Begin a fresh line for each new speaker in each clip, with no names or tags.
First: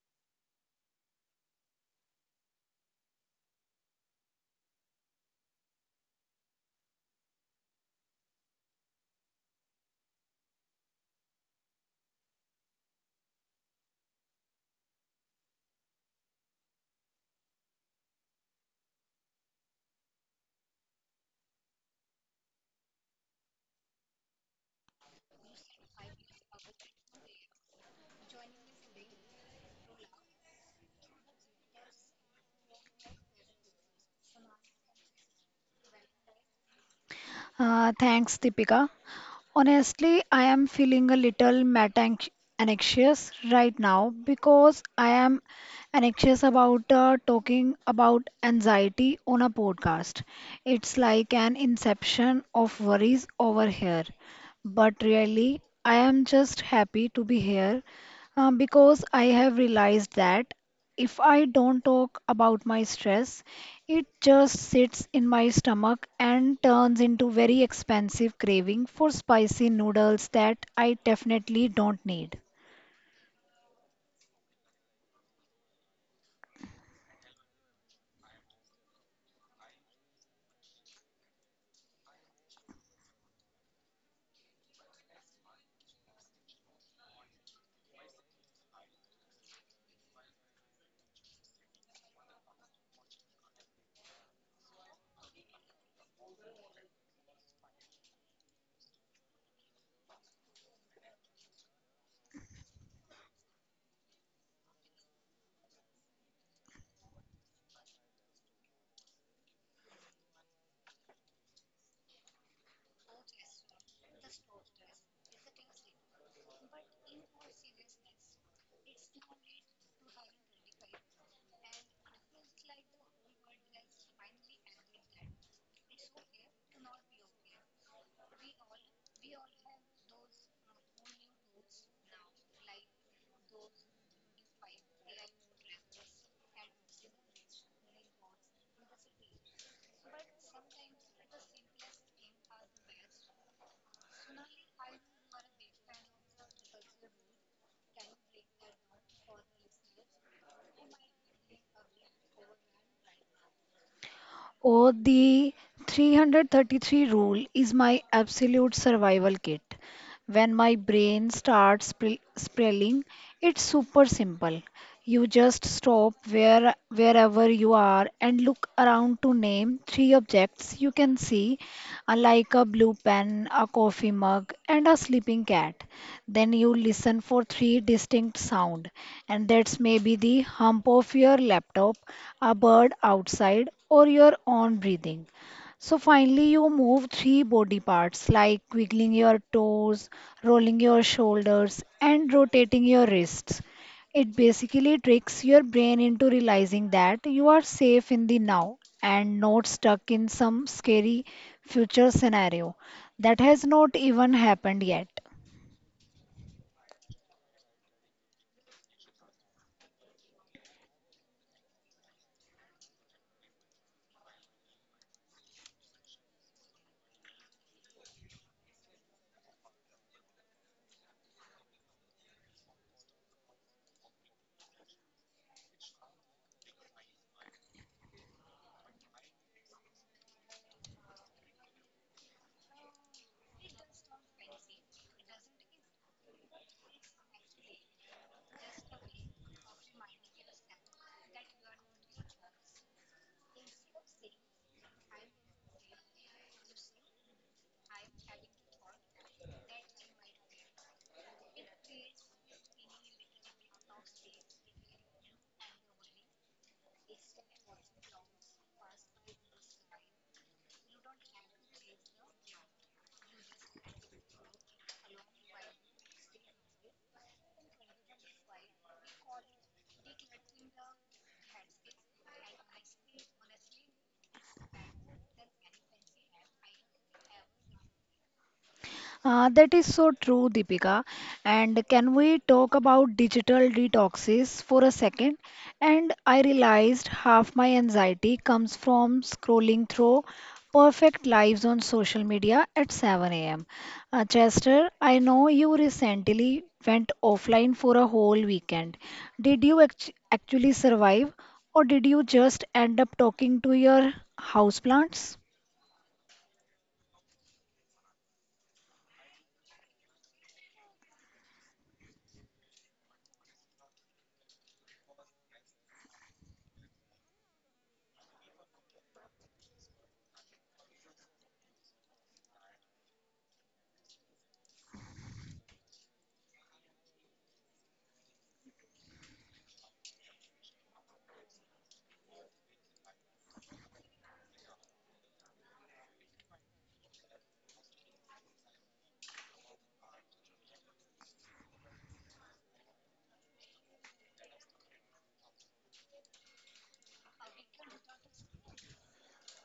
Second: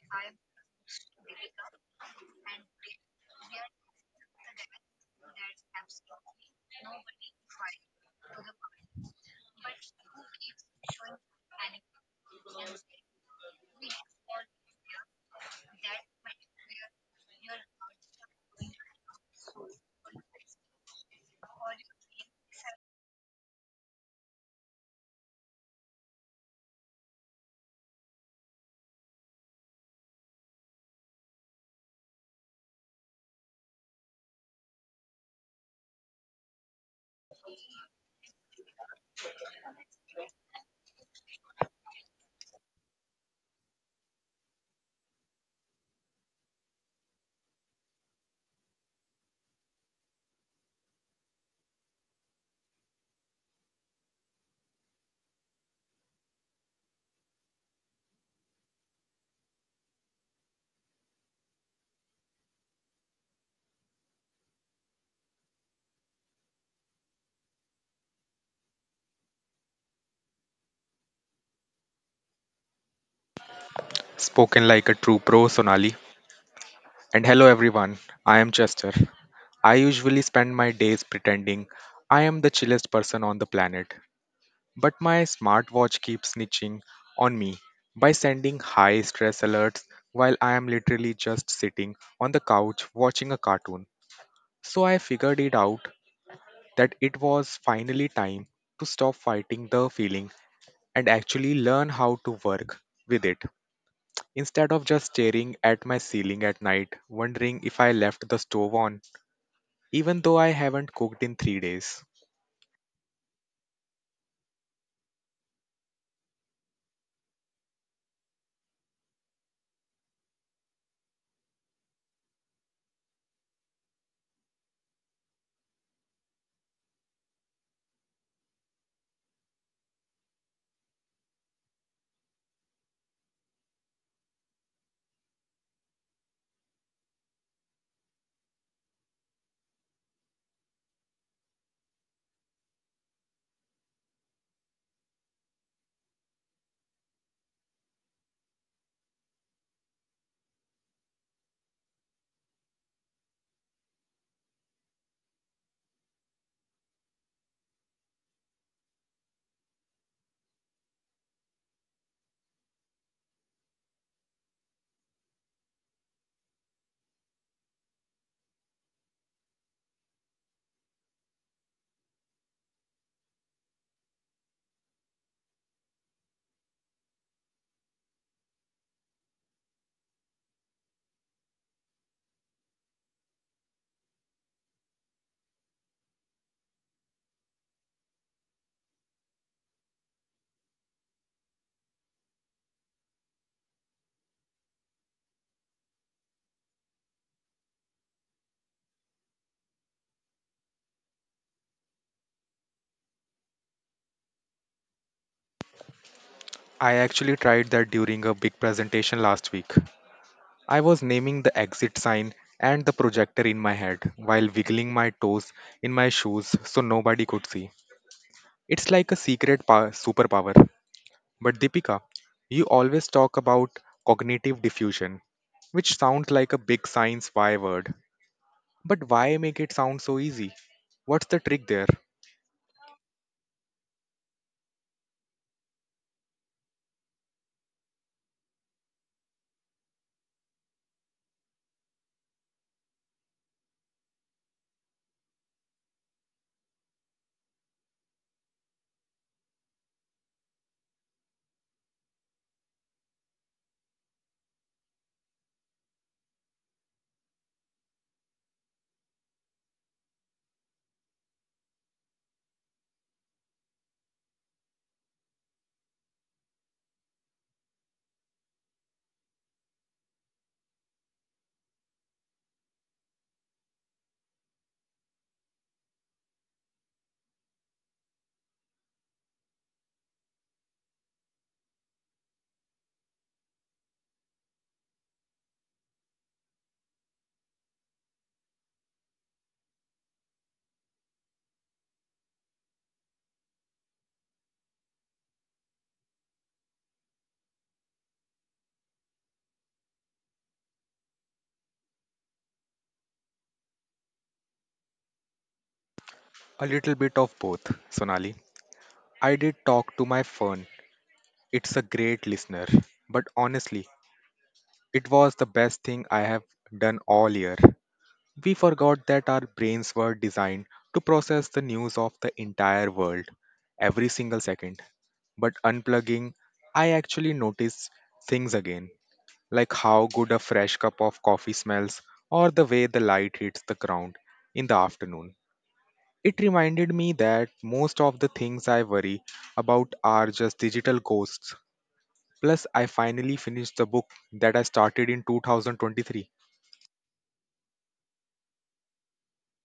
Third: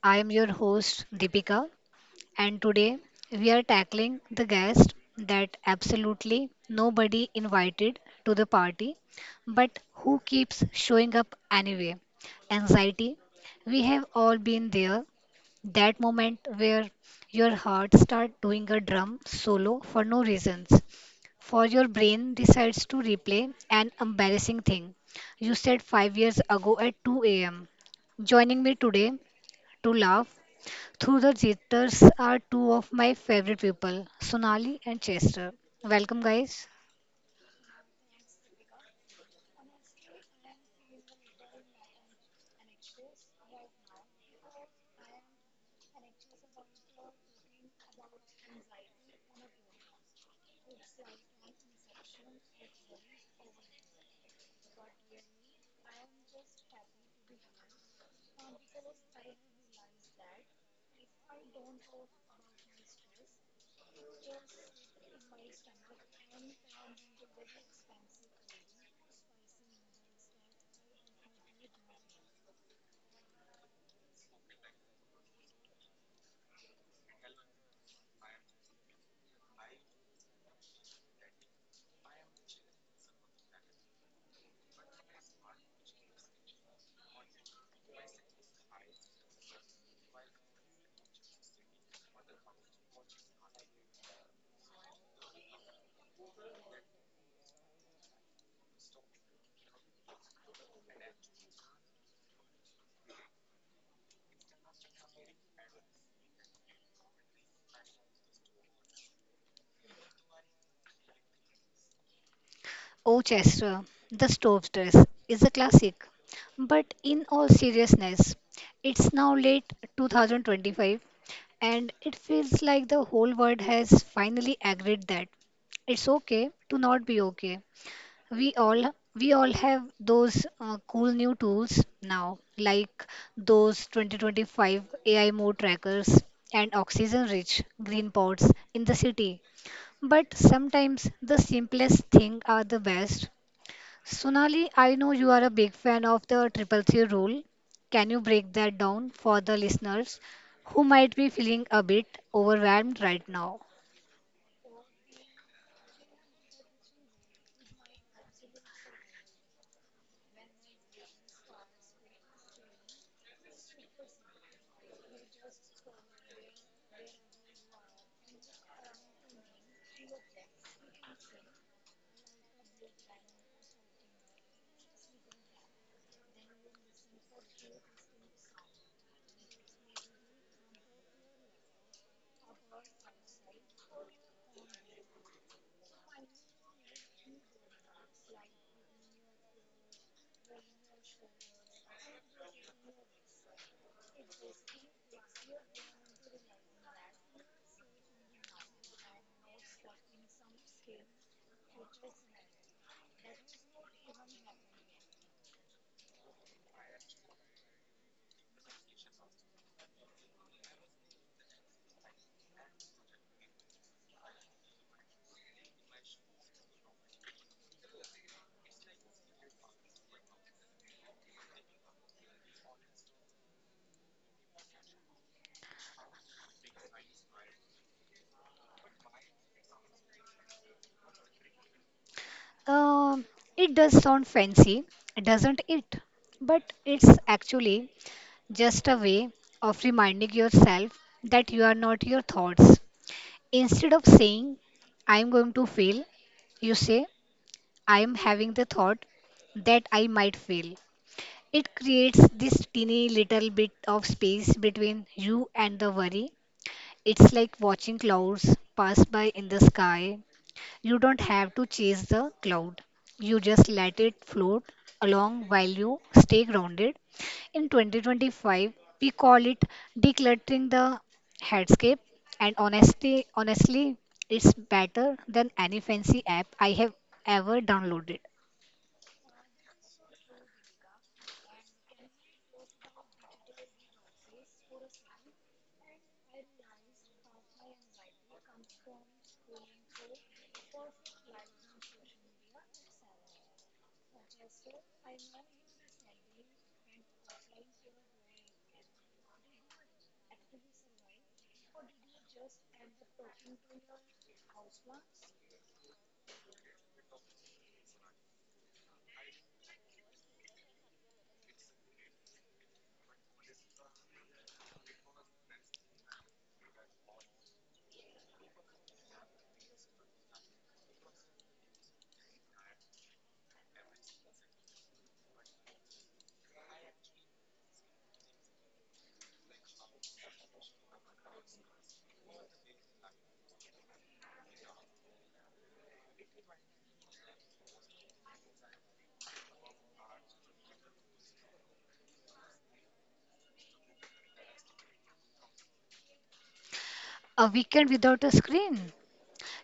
I am your host, Deepika, and today we are tackling the guest that absolutely nobody invited to the party, but who keeps showing up anyway. Anxiety. We have all been there. That moment where your heart starts doing a drum solo for no reasons. For your brain decides to replay an embarrassing thing you said 5 years ago at 2 a.m. Joining me today to laugh through the Jeters are two of my favorite people, Sonali and Chester. Welcome, guys.
Thanks, Deepika. Honestly, I am feeling a little meta anxious right now because I am anxious about talking about anxiety on a podcast. It's like an inception of worries over here. But really, I am just happy to be here because I have realized that if I don't talk about my stress, it just sits in my stomach and turns into very expensive craving for spicy noodles that I definitely don't need.
Spoken like a true pro, Sonali. And hello, everyone. I am Chester. I usually spend my days pretending I am the chillest person on the planet, but my smartwatch keeps snitching on me by sending high stress alerts while I am literally just sitting on the couch watching a cartoon. So I figured it out that it was finally time to stop fighting the feeling and actually learn how to work with it. Instead of just staring at my ceiling at night, wondering if I left the stove on, even though I haven't cooked in 3 days.
Oh, Chester, the stove dress is a classic. But in all seriousness, it's now late 2025, and it feels like the whole world has finally agreed that it's okay to not be okay. we all we all have those cool new tools now, like those 2025 AI mode trackers and oxygen rich green pods in the city. But sometimes the simplest thing are the best. Sonali, I know you are a big fan of the triple C rule. Can you break that down for the listeners who might be feeling a bit overwhelmed right now?
Oh, the 333 rule is my absolute survival kit. When my brain starts spiraling, it's super simple. You just stop wherever you are and look around to name three objects you can see, like a blue pen, a coffee mug, and a sleeping cat. Then you listen for three distinct sound, and that's maybe the hump of your laptop, a bird outside, or your own breathing. So finally, you move three body parts like wiggling your toes, rolling your shoulders, and rotating your wrists. It basically tricks your brain into realizing that you are safe in the now and not stuck in some scary future scenario that has not even happened yet.
I actually tried that during a big presentation last week. I was naming the exit sign and the projector in my head while wiggling my toes in my shoes so nobody could see. It's like a secret superpower. But Deepika, you always talk about cognitive diffusion, which sounds like a big science Y word. But why make it sound so easy? What's the trick there?
Um, it does sound fancy, doesn't it? But it's actually just a way of reminding yourself that you are not your thoughts. Instead of saying, "I'm going to fail," you say, "I am having the thought that I might fail." It creates this teeny little bit of space between you and the worry. It's like watching clouds pass by in the sky. You don't have to chase the cloud. You just let it float along while you stay grounded. In 2025, we call it decluttering the headscape. And honestly, it's better than any fancy app I have ever downloaded.
That is so true, Deepika. And can we talk about digital detoxes for a second? And I realized half my anxiety comes from scrolling through perfect lives on social media at 7 a.m. Chester, I know you recently went offline for a whole weekend. Did you actually survive, or did you just end up talking to your houseplants?
A little bit of both, Sonali. I did talk to my phone. It's a great listener. But honestly, it was the best thing I have done all year. We forgot that our brains were designed to process the news of the entire world every single second. But unplugging, I actually noticed things again, like how good a fresh cup of coffee smells or the way the light hits the ground in the afternoon. It reminded me that most of the things I worry about are just digital ghosts. Plus, I finally finished the book that I started in 2023.
A weekend without a screen.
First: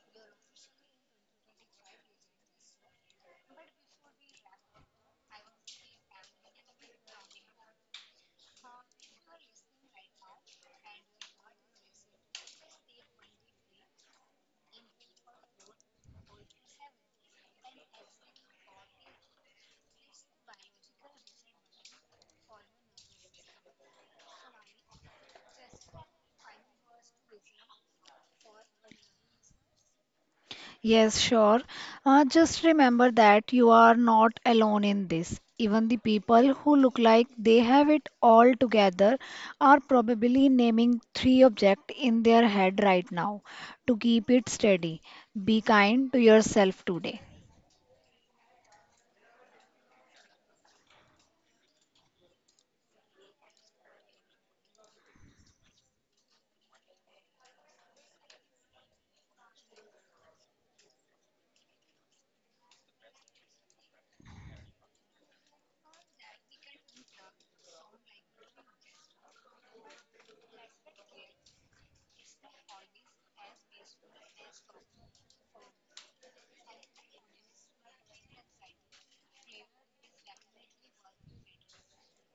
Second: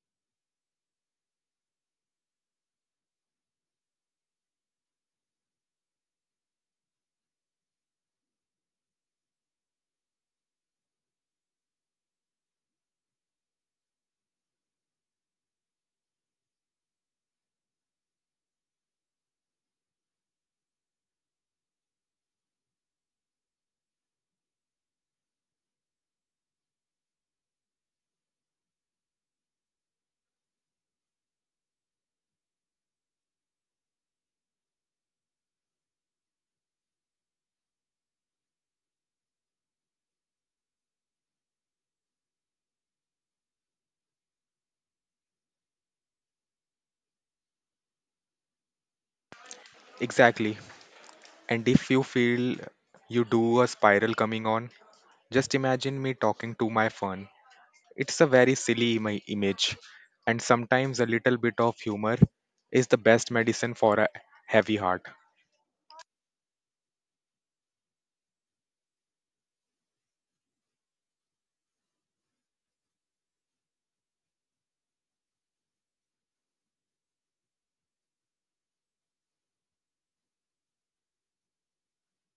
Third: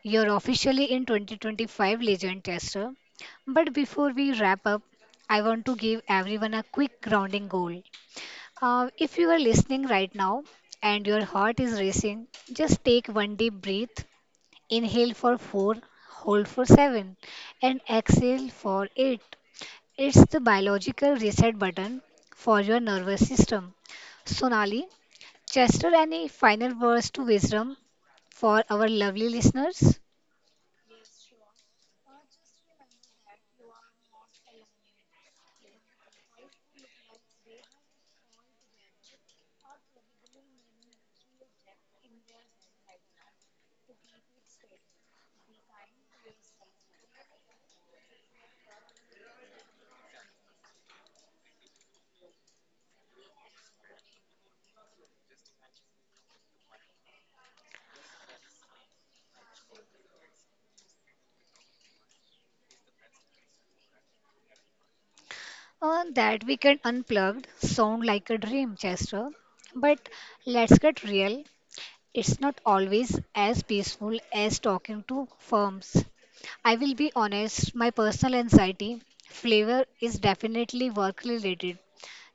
You're officially in 2025 Legend Tester. But before we wrap up, I want to give everyone a quick grounding goal. If you are listening right now and your heart is racing, just take one deep breath. Inhale for four, hold for seven, and exhale for eight. It's the biological reset button for your nervous system. Sonali, Chester, any final words to wisdom for our lovely listeners?
Yes, sure. Just remember that you are not alone in this. Even the people who look like they have it all together are probably naming three objects in their head right now to keep it steady. Be kind to yourself today.
Exactly. And if you feel you do a spiral coming on, just imagine me talking to my phone. It's a very silly image, and sometimes a little bit of humor is the best medicine for a heavy heart.
That weekend unplugged sound like a dream, Chester. But let's get real. It's not always as peaceful as talking to firms. I will be honest, my personal anxiety flavor is definitely work related.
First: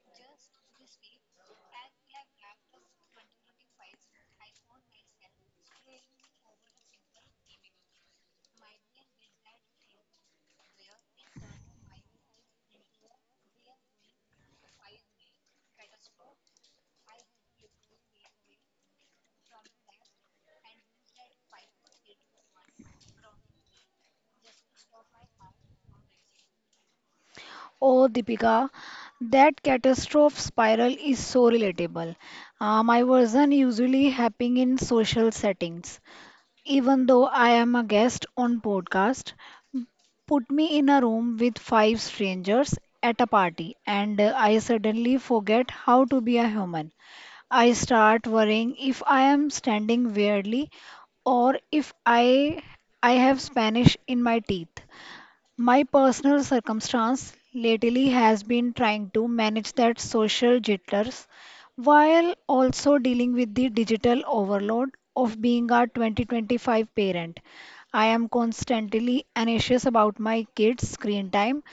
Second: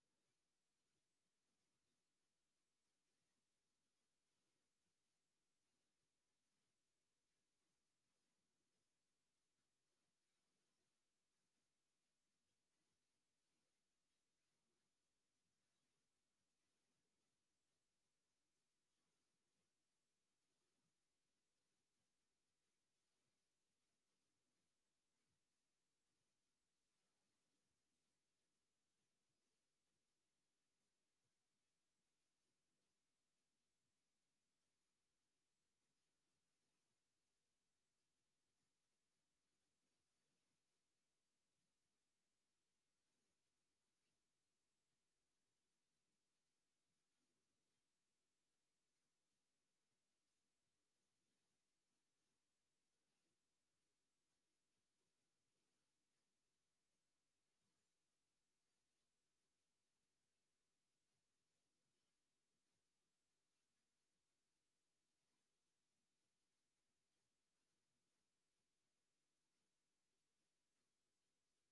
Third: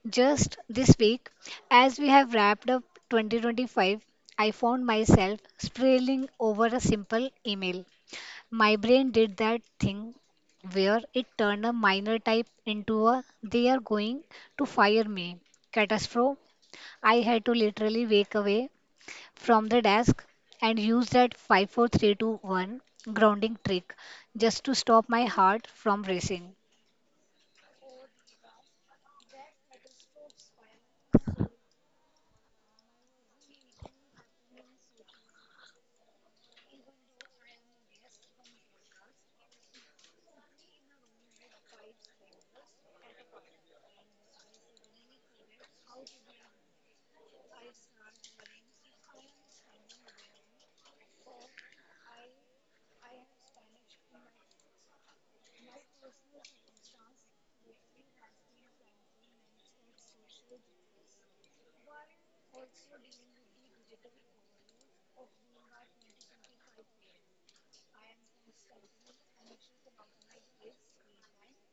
Just this week, as we have wrapped up 2025, I found myself spiraling over a simple email. My brain did that thing where it turned a minor type into a "they are going to fire me" catastrophe. I had to literally wake away from the desk and use that 5-4-3-2-1 grounding trick just to stop my heart from racing.
Oh, Deepika, that catastrophe spiral is so relatable. My version usually happen in social settings. Even though I am a guest on podcast, put me in a room with five strangers at a party, and I suddenly forget how to be a human. I start worrying if I am standing weirdly or if I have Spanish in my teeth. My personal circumstance lately has been trying to manage that social jitters while also dealing with the digital overload of being a 2025 parent. I am constantly anxious about my kids' screen time,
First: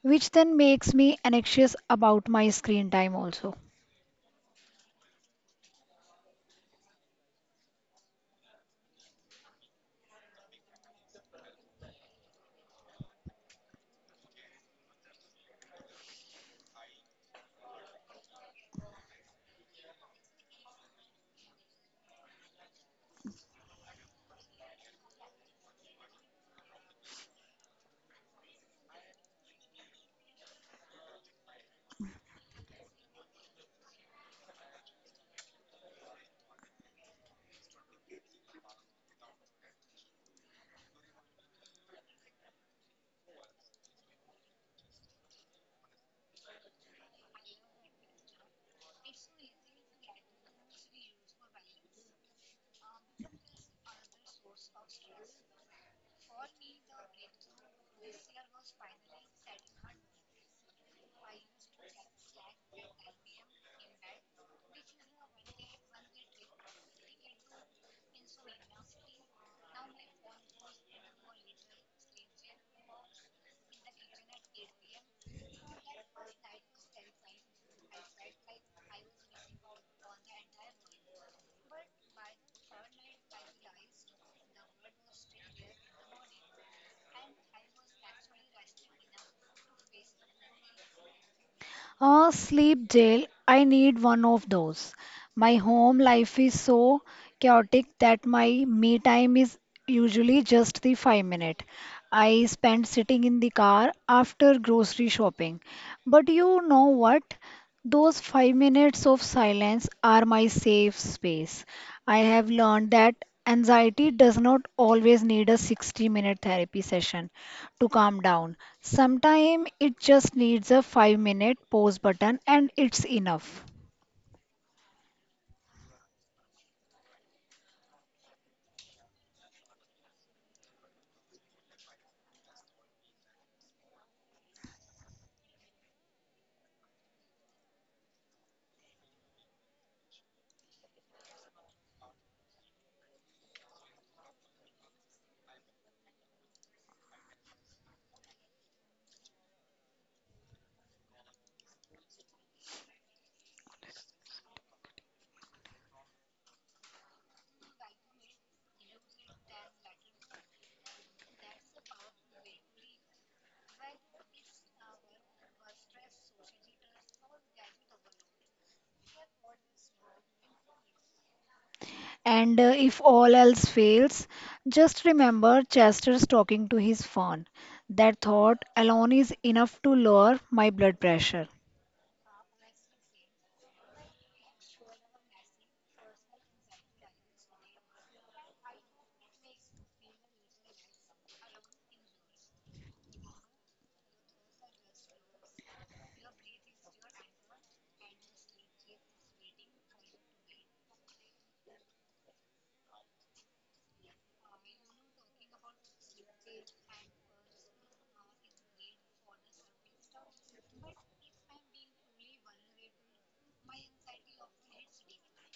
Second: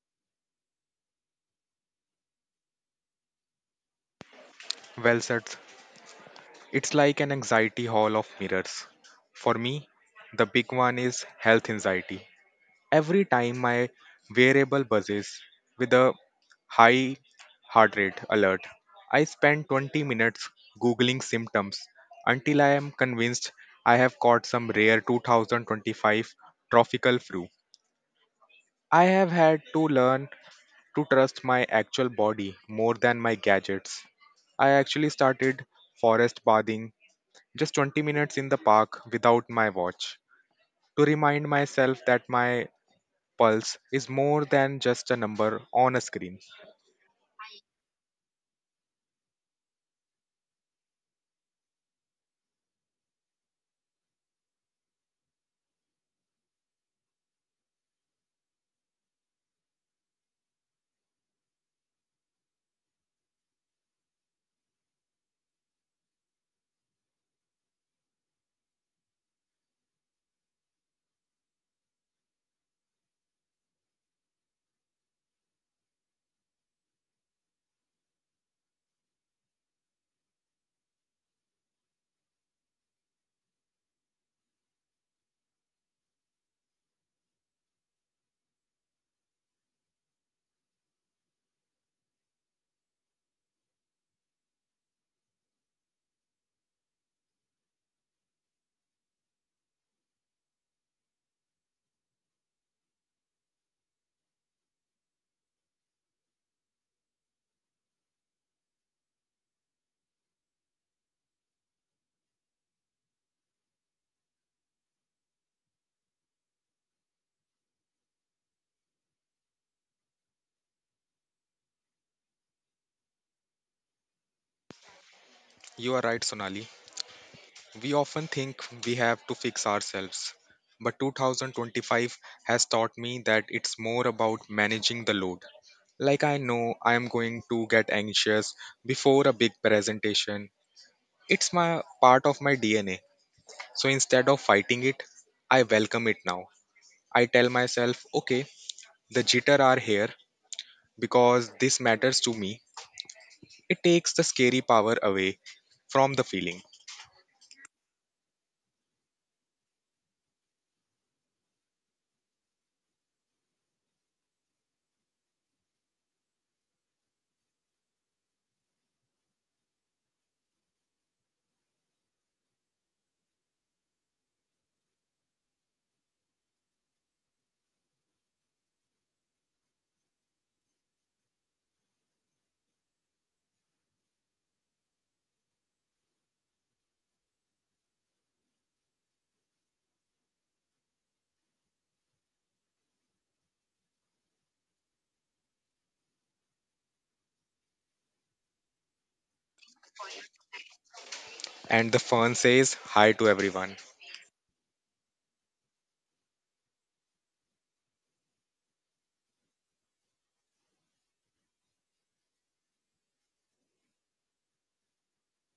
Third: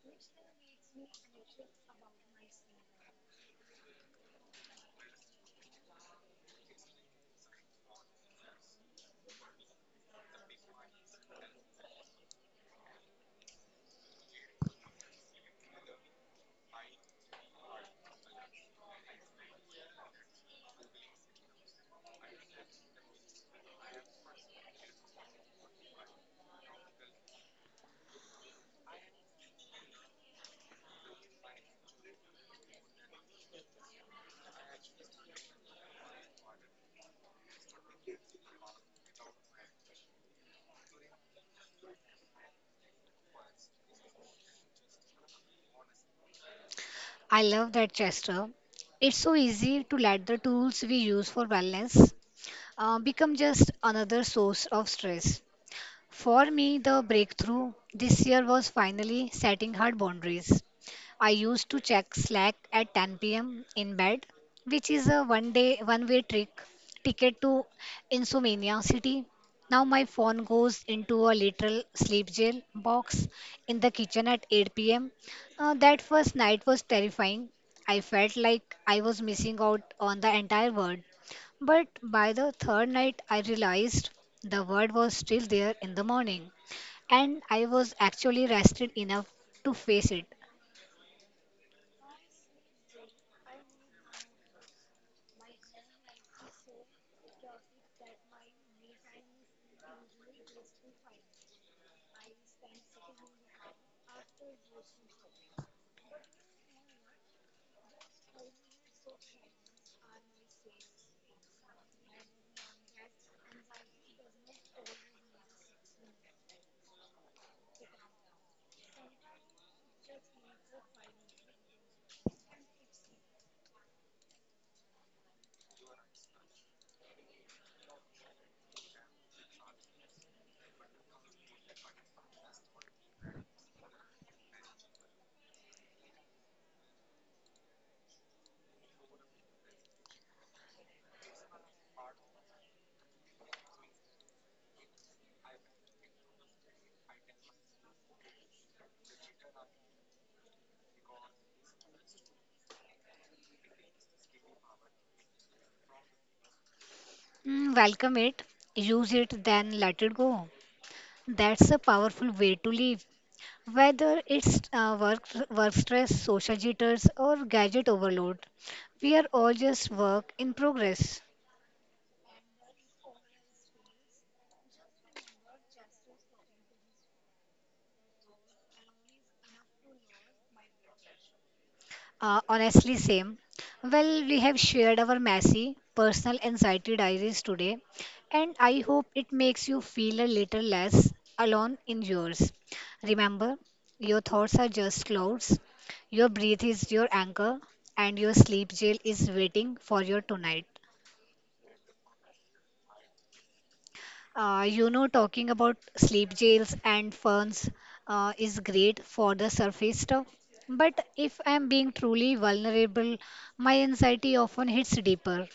which then makes me anxious about my screen time also.
Well said. It's like an anxiety hall of mirrors. For me, the big one is health anxiety. Every time my wearable buzzes with a high heart rate alert, I spend 20 minutes googling symptoms until I am convinced I have caught some rare 2025 tropical flu. I have had to learn to trust my actual body more than my gadgets. I actually started forest bathing just 20 minutes in the park without my watch to remind myself that my pulse is more than just a number on a screen.
I love that, Chester. It's so easy to let the tools we use for wellness become just another source of stress. For me, the breakthrough this year was finally setting hard boundaries. I used to check Slack at 10 p.m. in bed, which is a one day, one way trick ticket to Insomnia City. Now my phone goes into a literal sleep jail box in the kitchen at 8 p.m. That first night was terrifying. I felt like I was missing out on the entire world. But by the third night, I realized the word was still there in the morning, and I was actually rested enough to face it.
Ah, sleep jail. I need one of those. My home life is so chaotic that my me time is usually just the 5 minute I spend sitting in the car after grocery shopping. But you know what? Those 5 minutes of silence are my safe space. I have learned that anxiety does not always need a 60-minute therapy session to calm down. Sometimes it just needs a 5 minute pause button and it's enough.
You are right, Sonali. We often think we have to fix ourselves, but 2025 has taught me that it's more about managing the load. Like I know I am going to get anxious before a big presentation. It's my part of my DNA. So instead of fighting it, I welcome it now. I tell myself, okay, the jitter are here because this matters to me. It takes the scary power away from the feeling.
Welcome it, use it, then let it go. That's a powerful way to live. Whether it's work stress, social jitters, or gadget overload, we are all just work in progress.
And if all else fails, just remember Chester's talking to his phone. That thought alone is enough to lower my blood pressure.
Honestly, same. Well, we have shared our messy personal anxiety diaries today, and I hope it makes you feel a little less alone in yours. Remember, your thoughts are just clouds, your breath is your anchor, and your sleep jail is waiting for you tonight.
And the fern says hi to everyone,
Talking about sleep jails and ferns is great for the surface stuff. But if I'm being truly vulnerable, my anxiety often hits deeper.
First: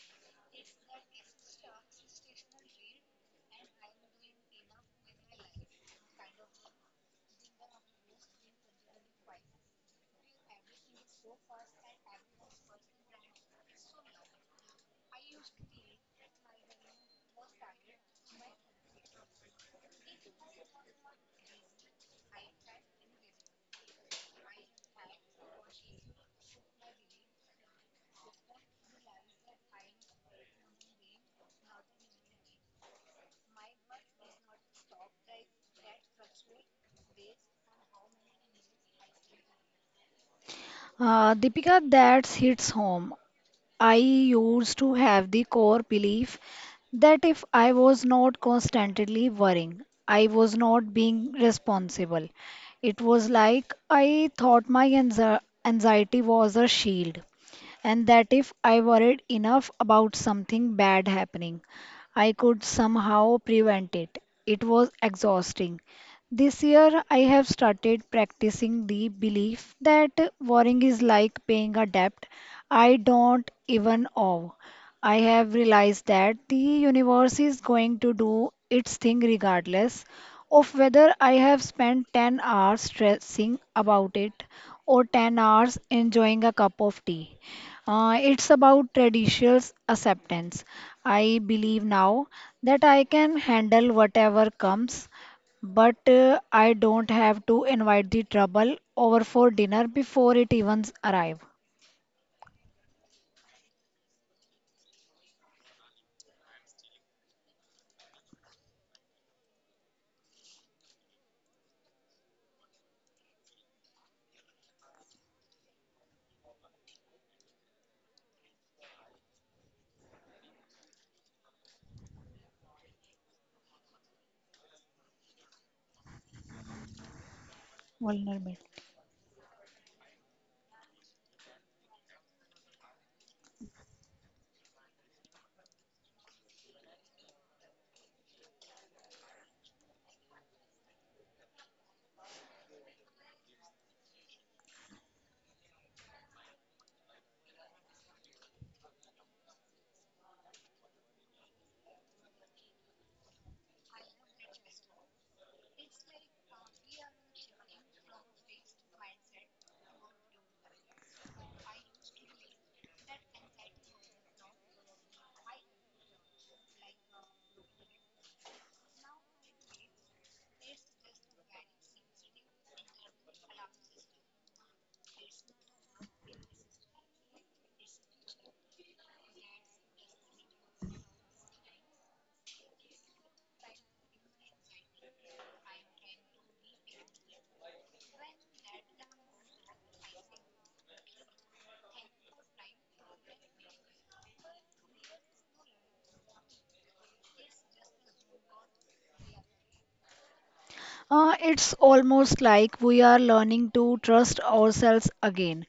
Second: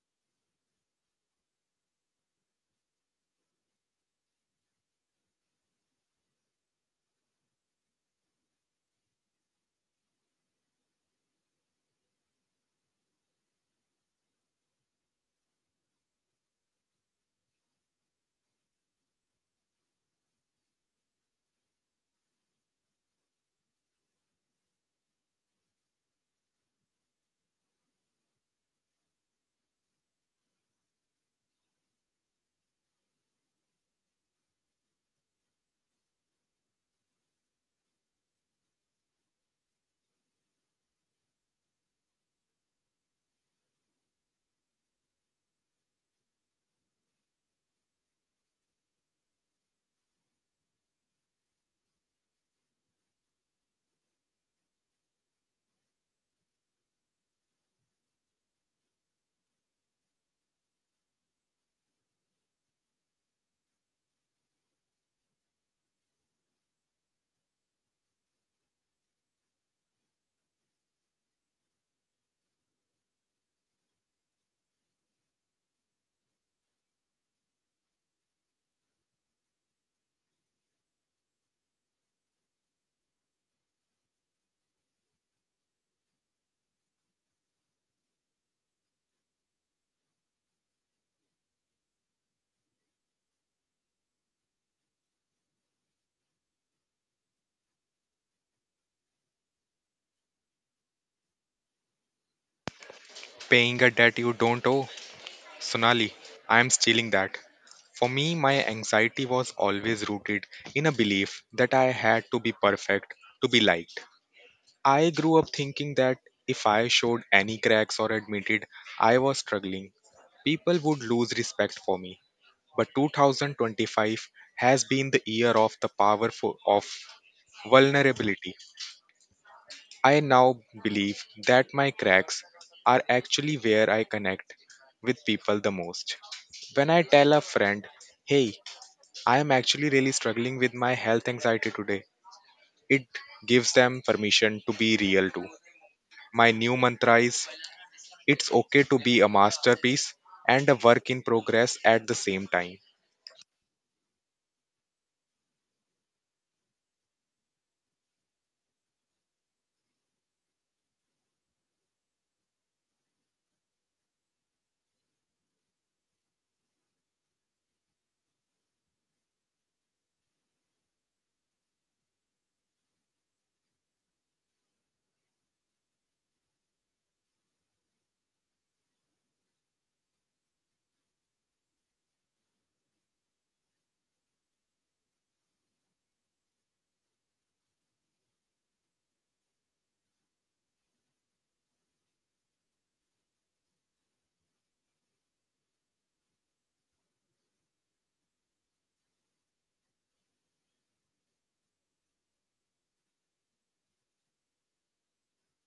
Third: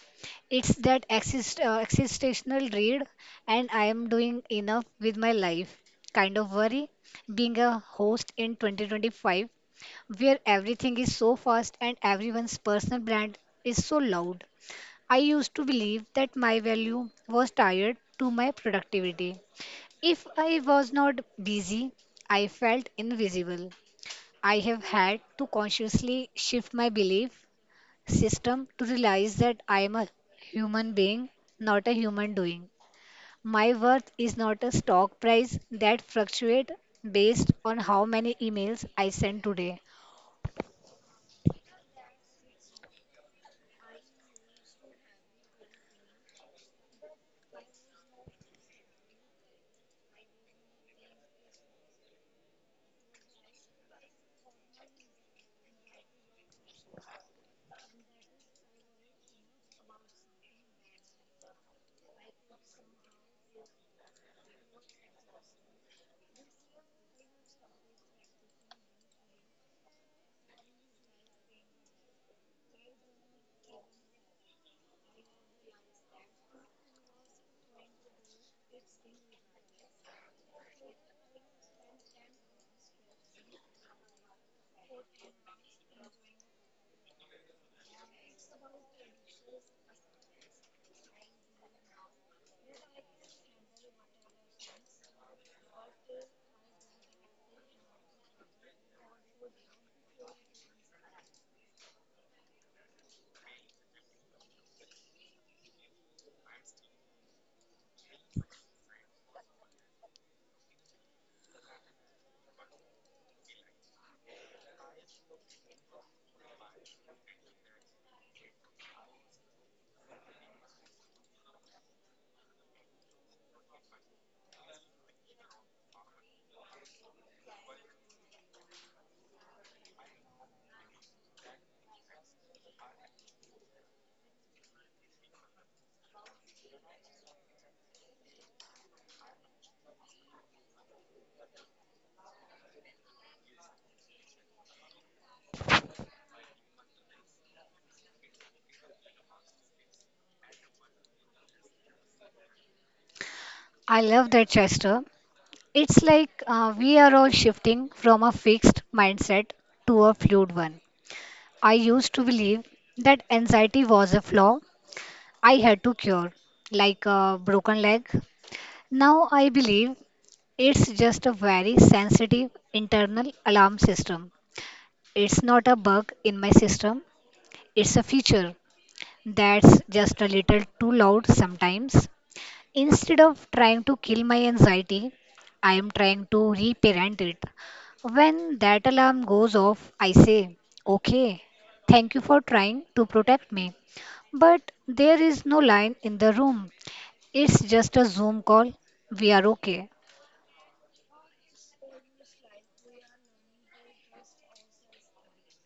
It's that existential dread, and I am doing enough with my life kind of worry. Being a host in 2025, where everything is so fast and everyone's personal brand is so loud. I used to believe that my value was tied to my productivity. If I was not busy, I felt invisible. I have had to consciously shift my belief system to realize that I am a human being, not a human doing. My worth is not a stock price that fluctuates based on how many emails I send today.
Deepika, that hits home. I used to have the core belief that if I was not constantly worrying, I was not being responsible. It was like I thought my anxiety was a shield, and that if I worried enough about something bad happening, I could somehow prevent it. It was exhausting. This year, I have started practicing the belief that worrying is like paying a debt I don't even owe. I have realized that the universe is going to do its thing regardless of whether I have spent 10 hours stressing about it or 10 hours enjoying a cup of tea. It's about traditional acceptance. I believe now that I can handle whatever comes, but I don't have to invite the trouble over for dinner before it even arrives.
paying a debt you don't owe. Sonali, I am stealing that. For me, my anxiety was always rooted in a belief that I had to be perfect to be liked. I grew up thinking that if I showed any cracks or admitted I was struggling, people would lose respect for me. But 2025 has been the year of the power of vulnerability.
Vulnerable.
I now believe that my cracks are actually where I connect with people the most. When I tell a friend, hey, I am actually really struggling with my health anxiety today, it gives them permission to be real too. My new mantra is it's okay to be a masterpiece and a work in progress at the same time.
I love that, Chester. It's like we are all shifting from a fixed mindset to a fluid one. I used to believe that anxiety was a flaw I had to cure, like a broken leg. Now I believe it's just a very sensitive internal alarm system. It's not a bug in my system, it's a feature that's just a little too loud sometimes. Instead of trying to kill my anxiety, I am trying to reparent it. When that alarm goes off, I say, "Okay, thank you for trying to protect me. But there is no line in the room. It's just a Zoom call. We are okay."
It's almost like we are learning to trust ourselves again.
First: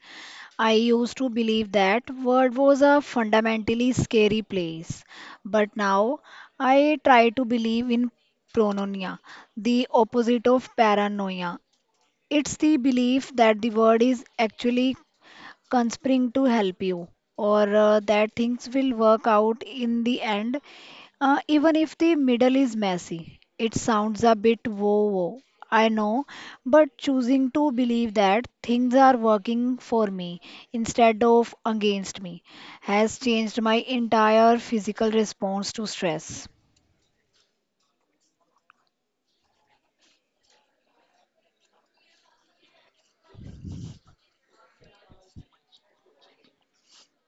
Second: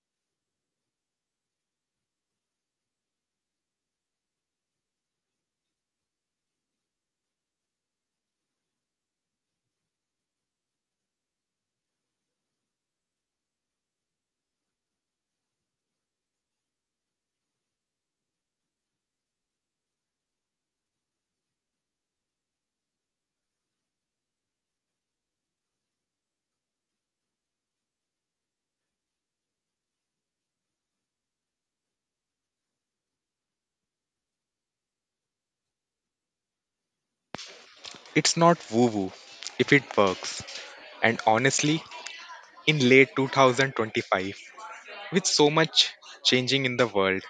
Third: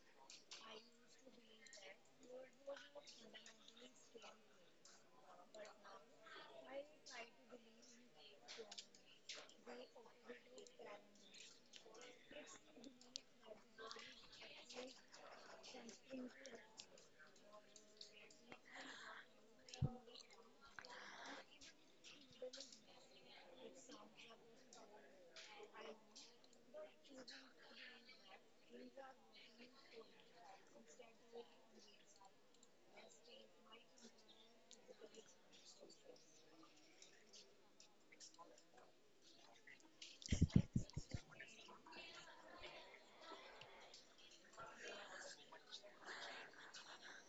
I used to believe that world was a fundamentally scary place, but now I try to believe in prononia, the opposite of paranoia. It's the belief that the world is actually conspiring to help you, or that things will work out in the end, even if the middle is messy. It sounds a bit whoa whoa, I know. But choosing to believe that things are working for me instead of against me has changed my entire physical response to stress.
It's not woo woo if it works. And honestly, in late 2025, with so much changing in the world,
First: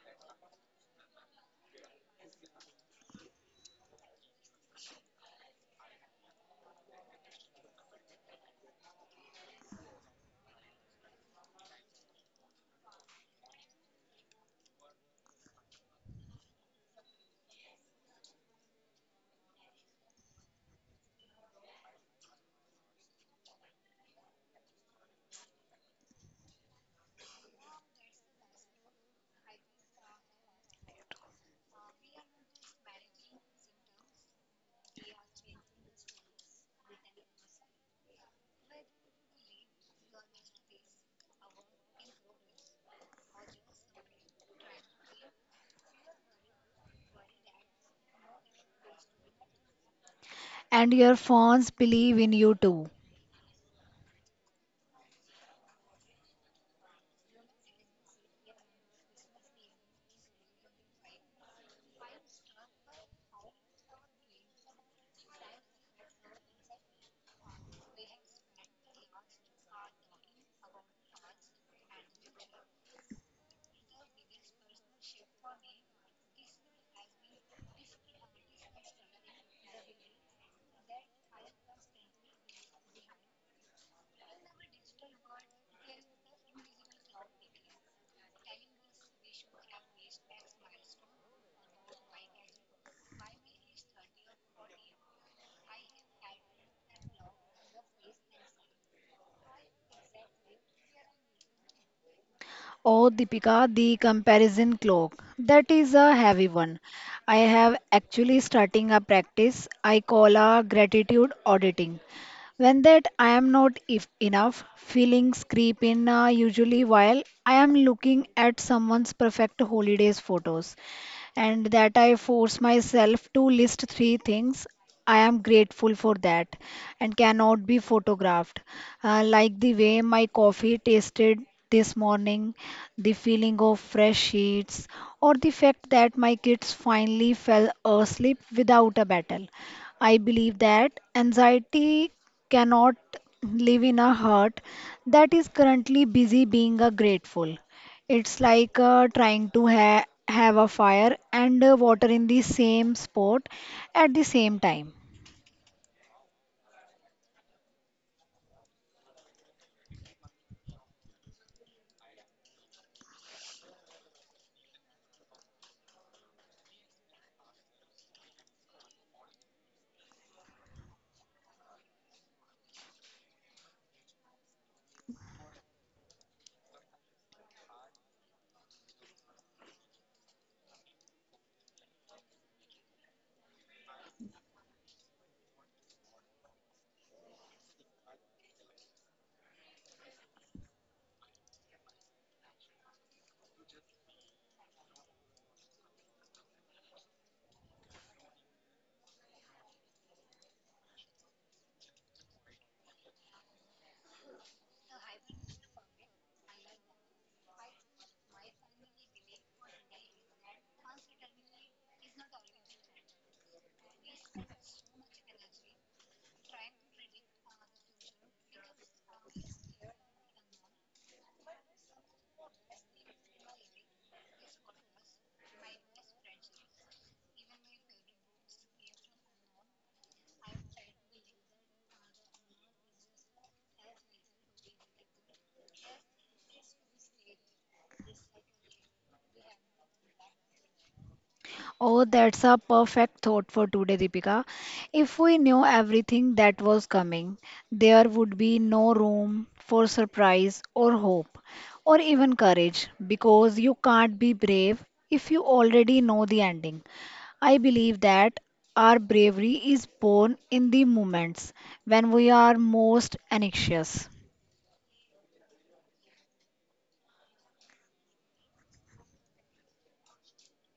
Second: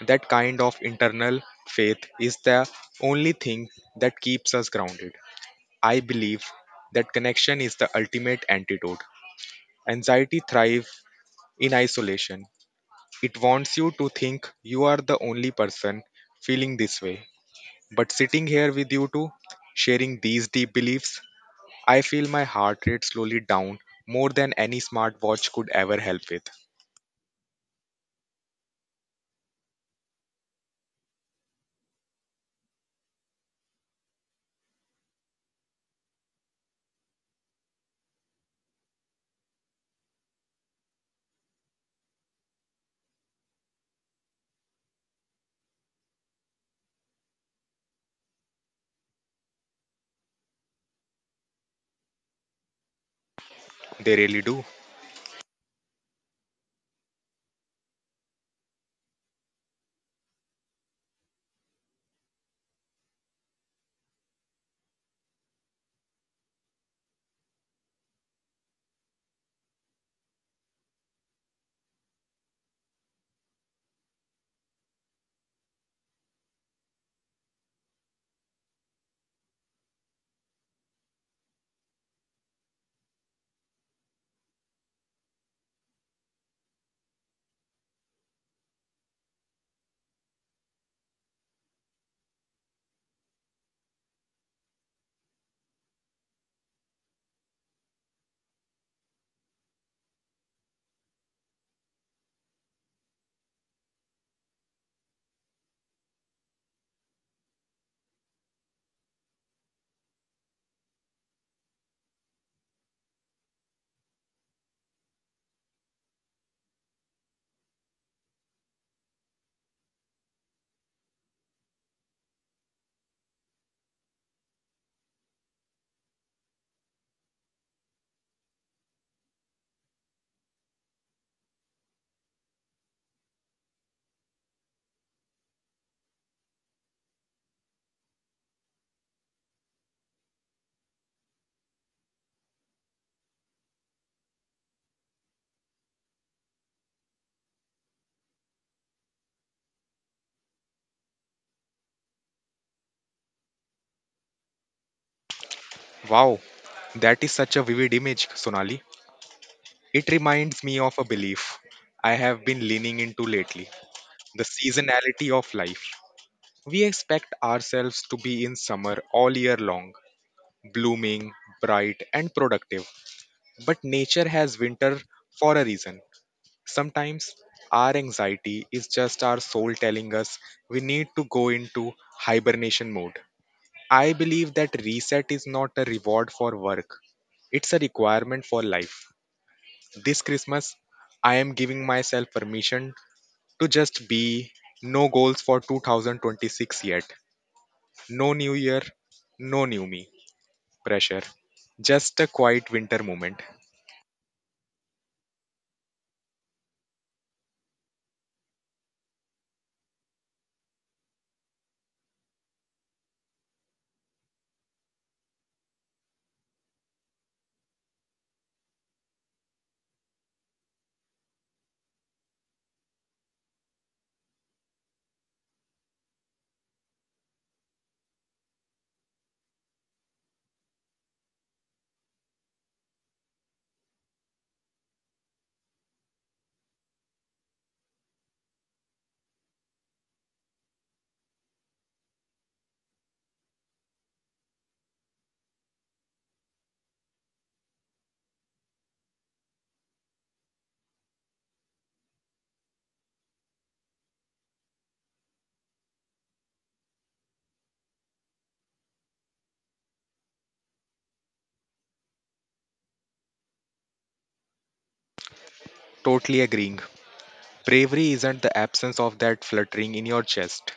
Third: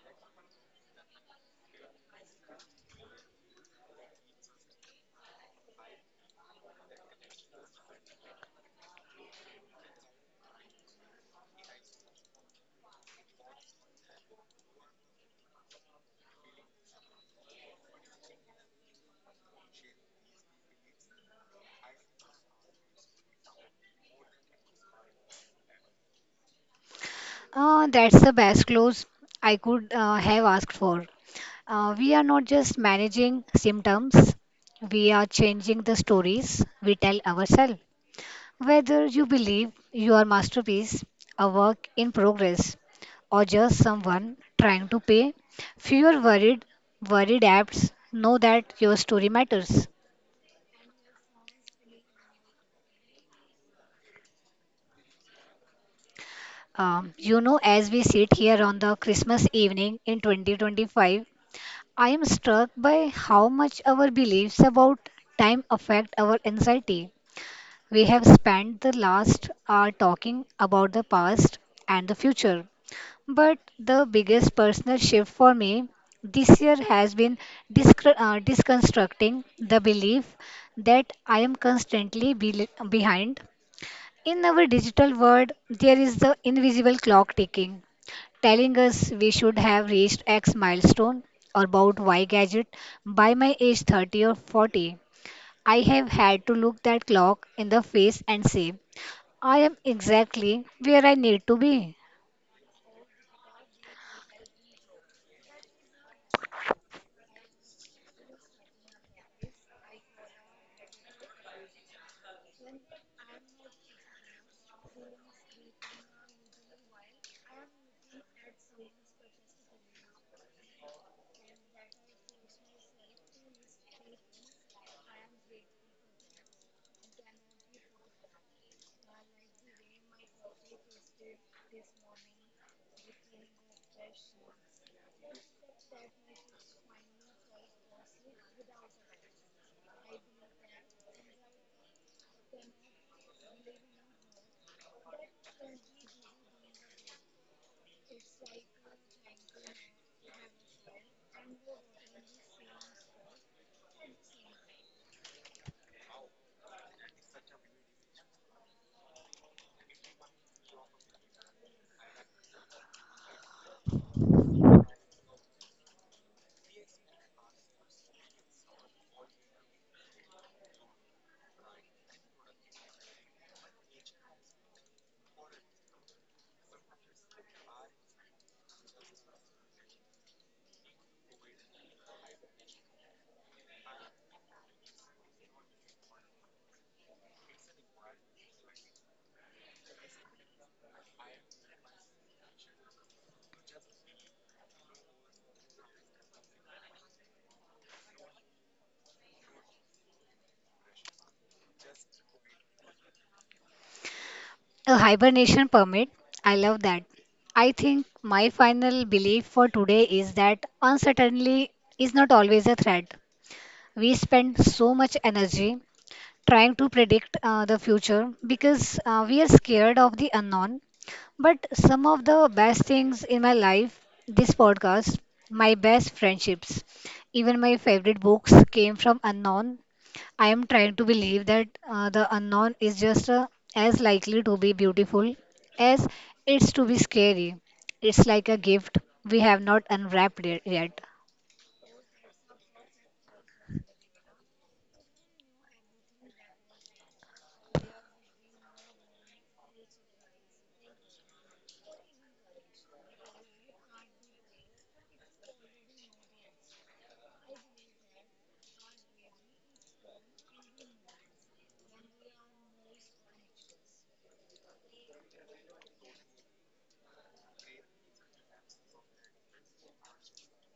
that kind of internal faith is the only thing that keeps us grounded. I believe that connection is the ultimate antidote. Anxiety thrives in isolation. It wants you to think you are the only person feeling this way. But sitting here with you two, sharing these deep beliefs, I feel my heart rate slowly down more than any smartwatch could ever help with.
That's the best close I could have asked for. We are not just managing symptoms, we are changing the stories we tell ourselves. Whether you believe your masterpiece, a work in progress, or just someone trying to pay fewer worried apps know that your story matters.
And your fans believe in you too.
They really do.
As we sit here on the Christmas evening in 2025, I am struck by how much our beliefs about time affect our anxiety. We have spent the last hour talking about the past and the future. But the biggest personal shift for me this year has been disconstructing the belief that I am constantly bel behind. In our digital world, there is the invisible clock ticking, telling us we should have reached X milestone or bought Y gadget by my age 30 or 40. I have had to look that clock in the face and say, I am exactly where I need to be.
Oh, Deepika, the comparison clock. That is a heavy one. I have actually starting a practice I call a gratitude auditing. When that I am not if enough, feelings creep in, usually while I am looking at someone's perfect holidays photos and that I force myself to list three things I am grateful for that and cannot be photographed. Like the way my coffee tasted this morning, the feeling of fresh sheets, or the fact that my kids finally fell asleep without a battle. I believe that anxiety cannot live in a heart that is currently busy being a grateful. It's like trying to ha have a fire and water in the same spot at the same time.
Wow, that is such a vivid image, Sonali. It reminds me of a belief I have been leaning into lately, the seasonality of life. We expect ourselves to be in summer all year long, blooming, bright, and productive. But nature has winter for a reason. Sometimes our anxiety is just our soul telling us we need to go into hibernation mode. I believe that reset is not a reward for work, it's a requirement for life. This Christmas, I am giving myself permission to just be, no goals for 2026 yet. No new year, no new me pressure. Just a quiet winter moment.
A hibernation permit. I love that. I think my final belief for today is that uncertainty is not always a threat. We spend so much energy trying to predict the future because we are scared of the unknown. But some of the best things in my life, this podcast, my best friendships, even my favorite books came from unknown. I am trying to believe that the unknown is just as likely to be beautiful as it's to be scary. It's like a gift we have not unwrapped it yet.
Oh, that's a perfect thought for today, Deepika. If we knew everything that was coming, there would be no room for surprise or hope or even courage, because you can't be brave if you already know the ending. I believe that our bravery is born in the moments when we are most anxious.
Totally agreeing. Bravery isn't the absence of that fluttering in your chest.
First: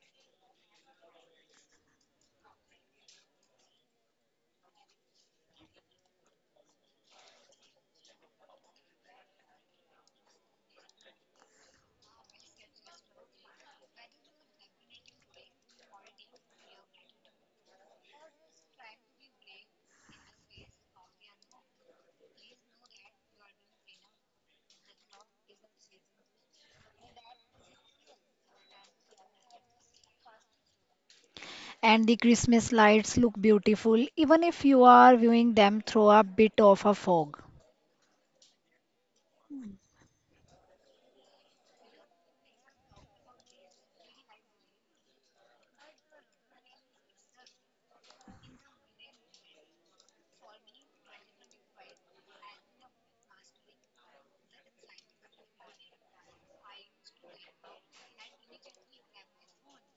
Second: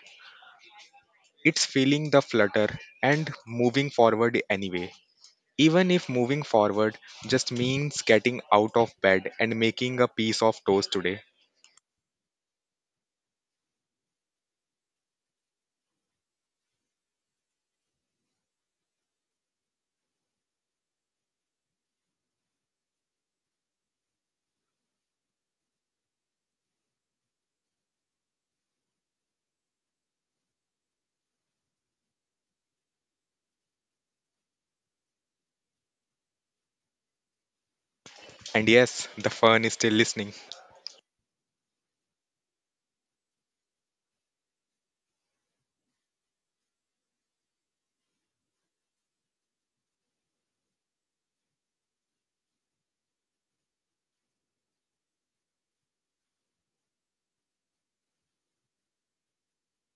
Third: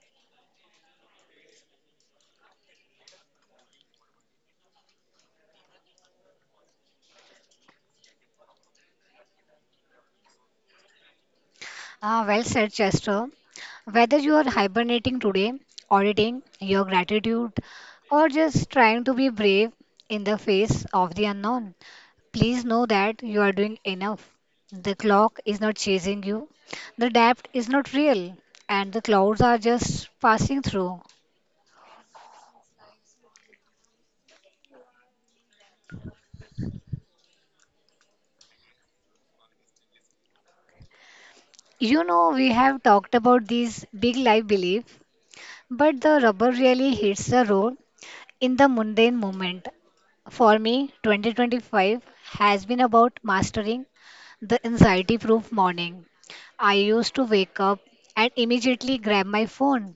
It's feeling the flutter and moving forward anyway. Even if moving forward just means getting out of bed and making a piece of toast today.
Ah, well said, Chester. Whether you are hibernating today, auditing your gratitude, or just trying to be brave in the face of the unknown, please know that you are doing enough. The clock is not chasing you, the depth is not real, and the clouds are just passing through.
And the Christmas lights look beautiful even if you are viewing them through a bit of a fog.
And yes, the fun is still listening.
We have talked about these big life belief, but the rubber really hits the road in the mundane moment. For me, 2025 has been about mastering the anxiety proof morning. I used to wake up and immediately grab my phone,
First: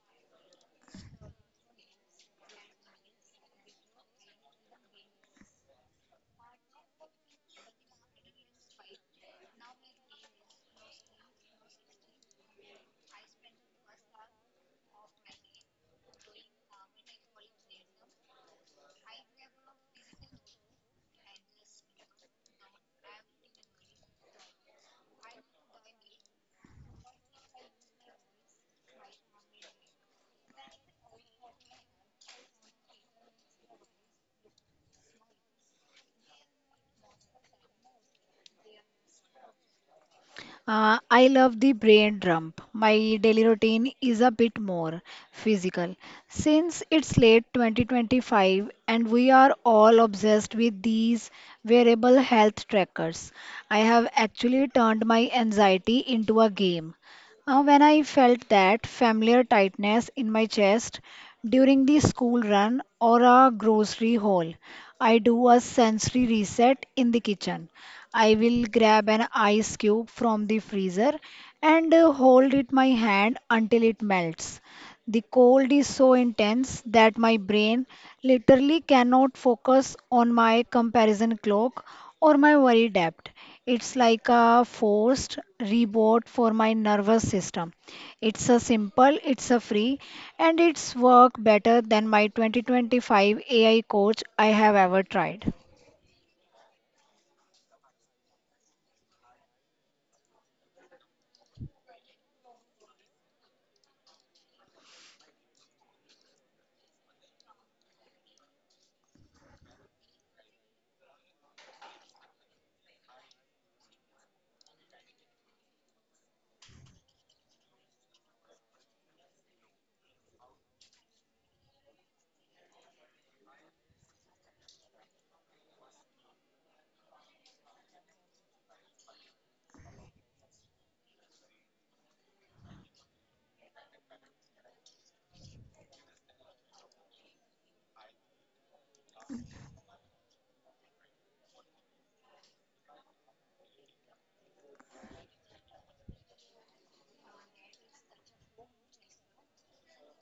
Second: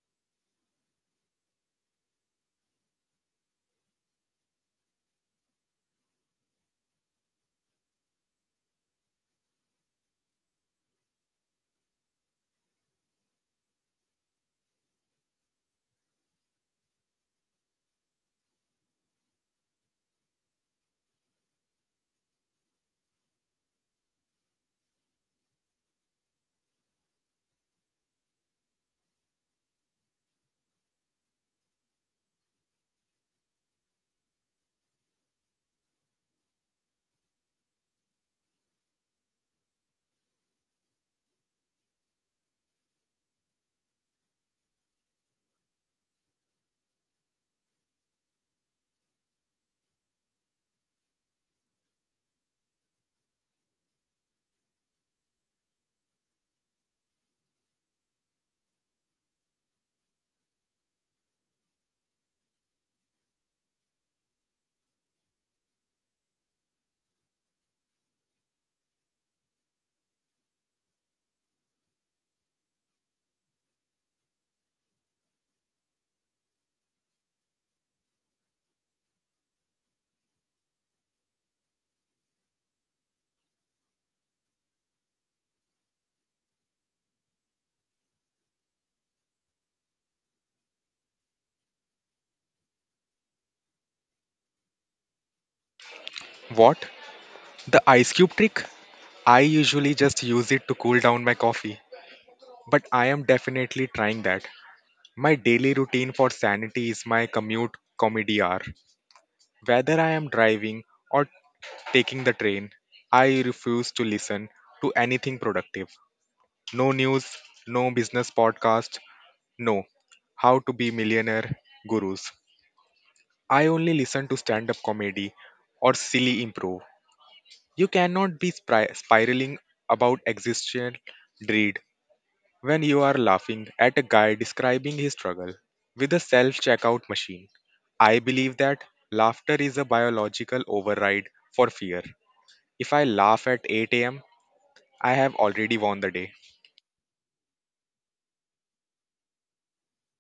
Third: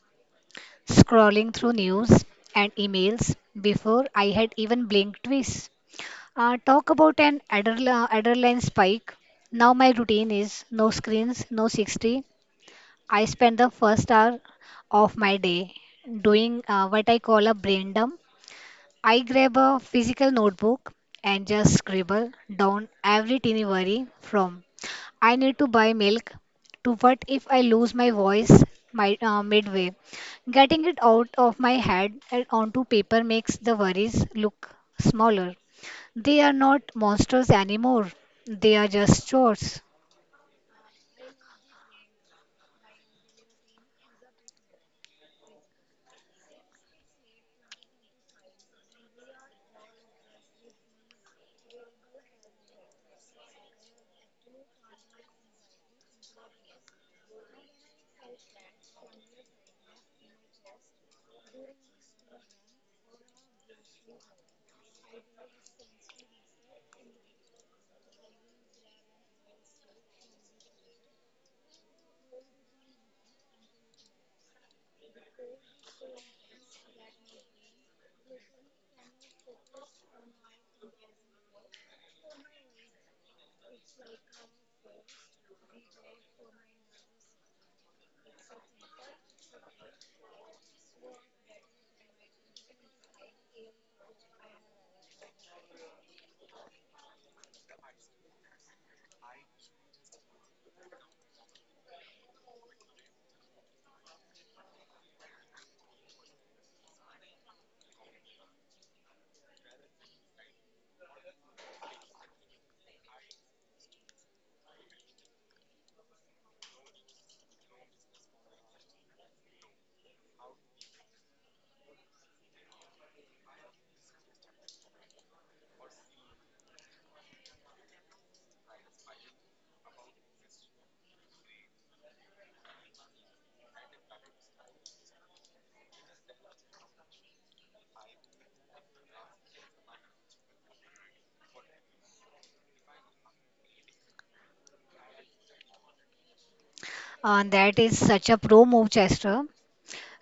scrolling through news and emails before I had even blinked twice. Talk about an adrenaline spike. Now my routine is no screens, no 60, I spend the first hour of my day doing what I call a brain dump. I grab a physical notebook and just scribble down every teeny worry, from I need to buy milk to what if I lose my voice, my midway. Getting it out of my head and onto paper makes the worries look smaller. They are not monsters anymore, they are just chores.
I love the brain dump. My daily routine is a bit more physical. Since it's late 2025 and we are all obsessed with these wearable health trackers, I have actually turned my anxiety into a game. When I felt that familiar tightness in my chest during the school run or a grocery haul, I do a sensory reset in the kitchen. I will grab an ice cube from the freezer and hold it my hand until it melts. The cold is so intense that my brain literally cannot focus on my comparison clock or my worry debt. It's like a forced reboot for my nervous system. It's a simple, it's a free, and it's work better than my 2025 AI coach I have ever tried.
What? The ice cube trick? I usually just use it to cool down my coffee, but I am definitely trying that. My daily routine for sanity is my commute comedy hour. Whether I am driving or taking the train, I refuse to listen to anything productive. No news, no business podcast, no how to be millionaire gurus. I only listen to stand up comedy or silly improv. You cannot be spiraling about existential dread when you are laughing at a guy describing his struggle with a self checkout machine. I believe that laughter is a biological override for fear. If I laugh at 8 a.m., I have already won the day.
And that is such a pro move, Chester.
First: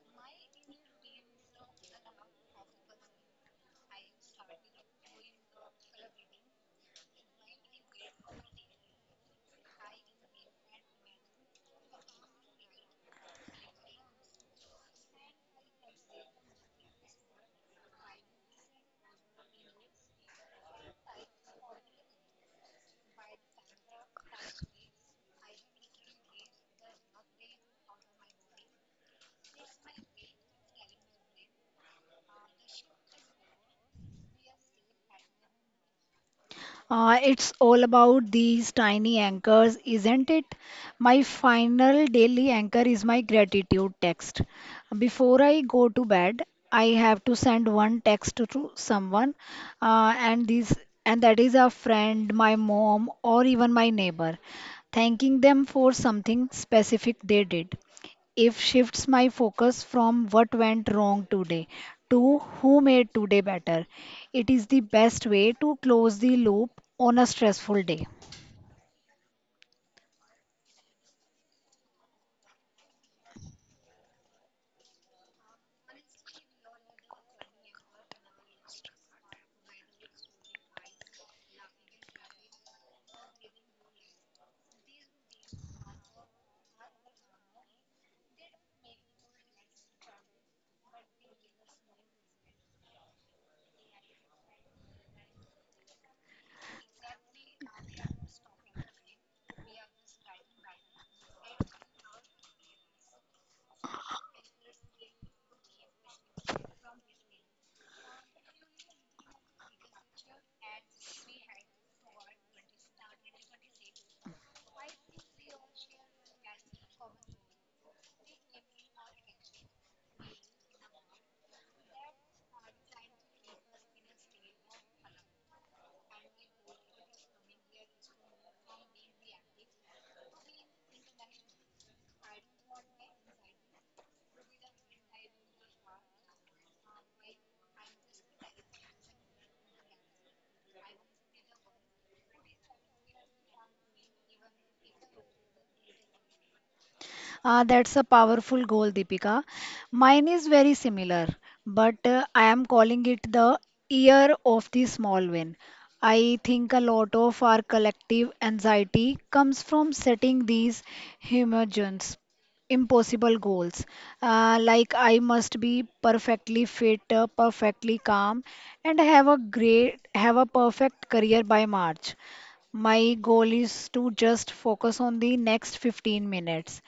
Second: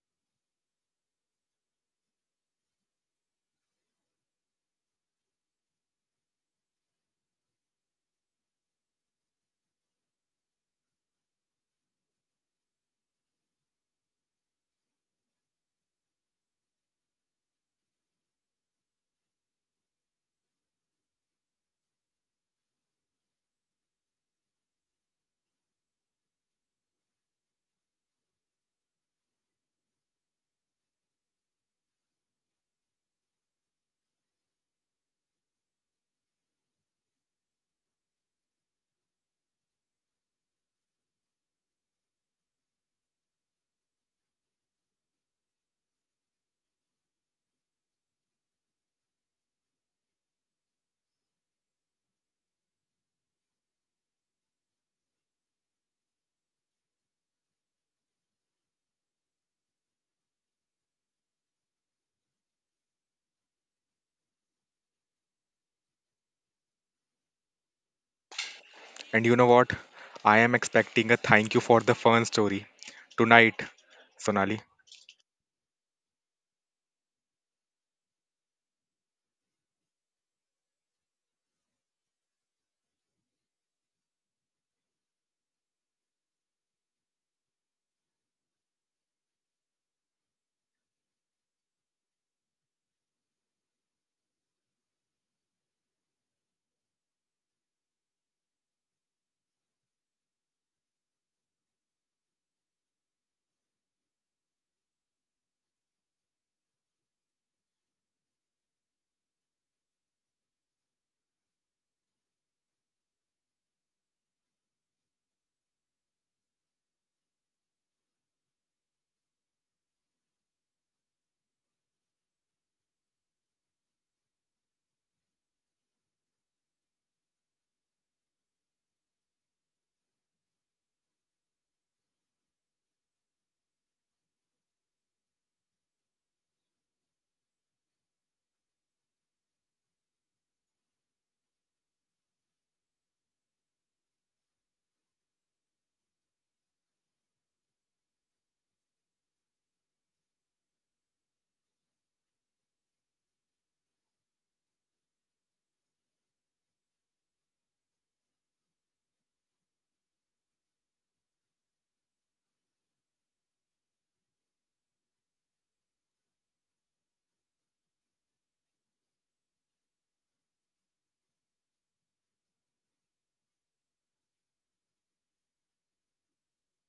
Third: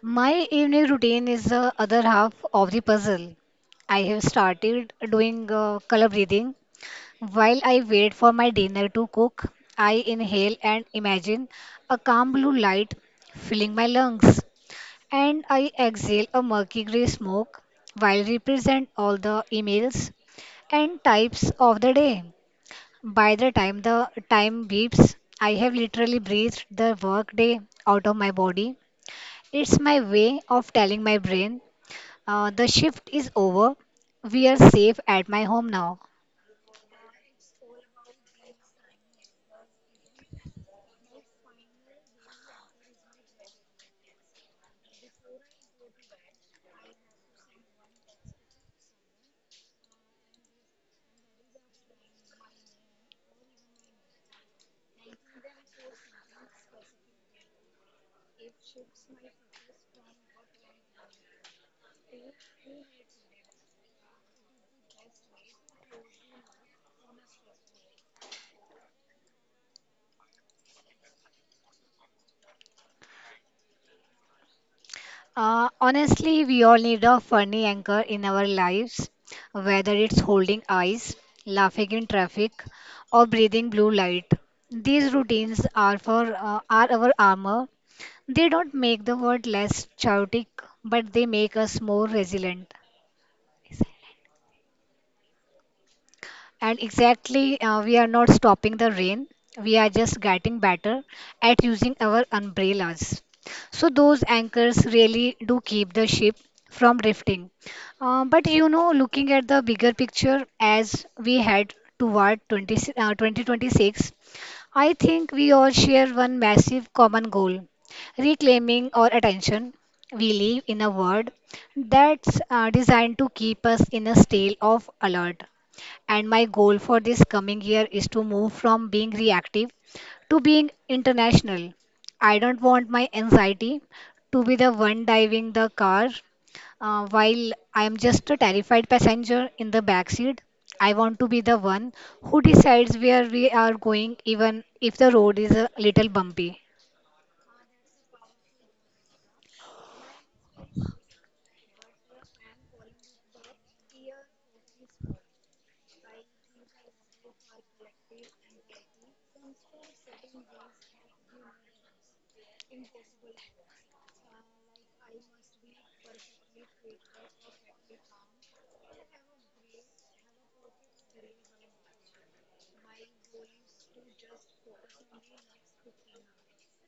My evening routine is the other half of the puzzle. I have started doing color breathing. While I wait for my dinner to cook, I inhale and imagine a calm blue light filling my lungs. And I exhale a murky gray smoke while represent all the emails and types of the day. By the time beeps, I have literally breathed the workday out of my body. It's my way of telling my brain the shift is over. We are safe at my home now.
It's all about these tiny anchors, isn't it? My final daily anchor is my gratitude text. Before I go to bed, I have to send one text to someone, and this and that is a friend, my mom, or even my neighbor, thanking them for something specific they did, if shifts my focus from what went wrong today to who made today better. It is the best way to close the loop on a stressful day.
And you know what? I am expecting a thank you for the fun story tonight, Sonali.
Honestly, we all need a funny anchor in our lives, whether it's holding eyes, laughing in traffic, or breathing blue light. These routines are for are our armor. They don't make the world less chaotic, but they make us more resilient. And exactly, we are not stopping the rain. We are just getting better at using our umbrellas. So those anchors really do keep the ship from drifting. But looking at the bigger picture as we head toward 2026, I think we all share one massive common goal reclaiming our attention. We live in a world that's designed to keep us in a state of alert. And my goal for this coming year is to move from being reactive to being international. I don't want my anxiety to be the one driving the car while I am just a terrified passenger in the backseat. I want to be the one who decides where we are going, even if the road is a little bumpy.
That's a powerful goal, Deepika. Mine is very similar, but I am calling it the year of the small win. I think a lot of our collective anxiety comes from setting these homogeneous impossible goals, like I must be perfectly fit, perfectly calm, and have a perfect career by March. My goal is to just focus on the next 15 minutes.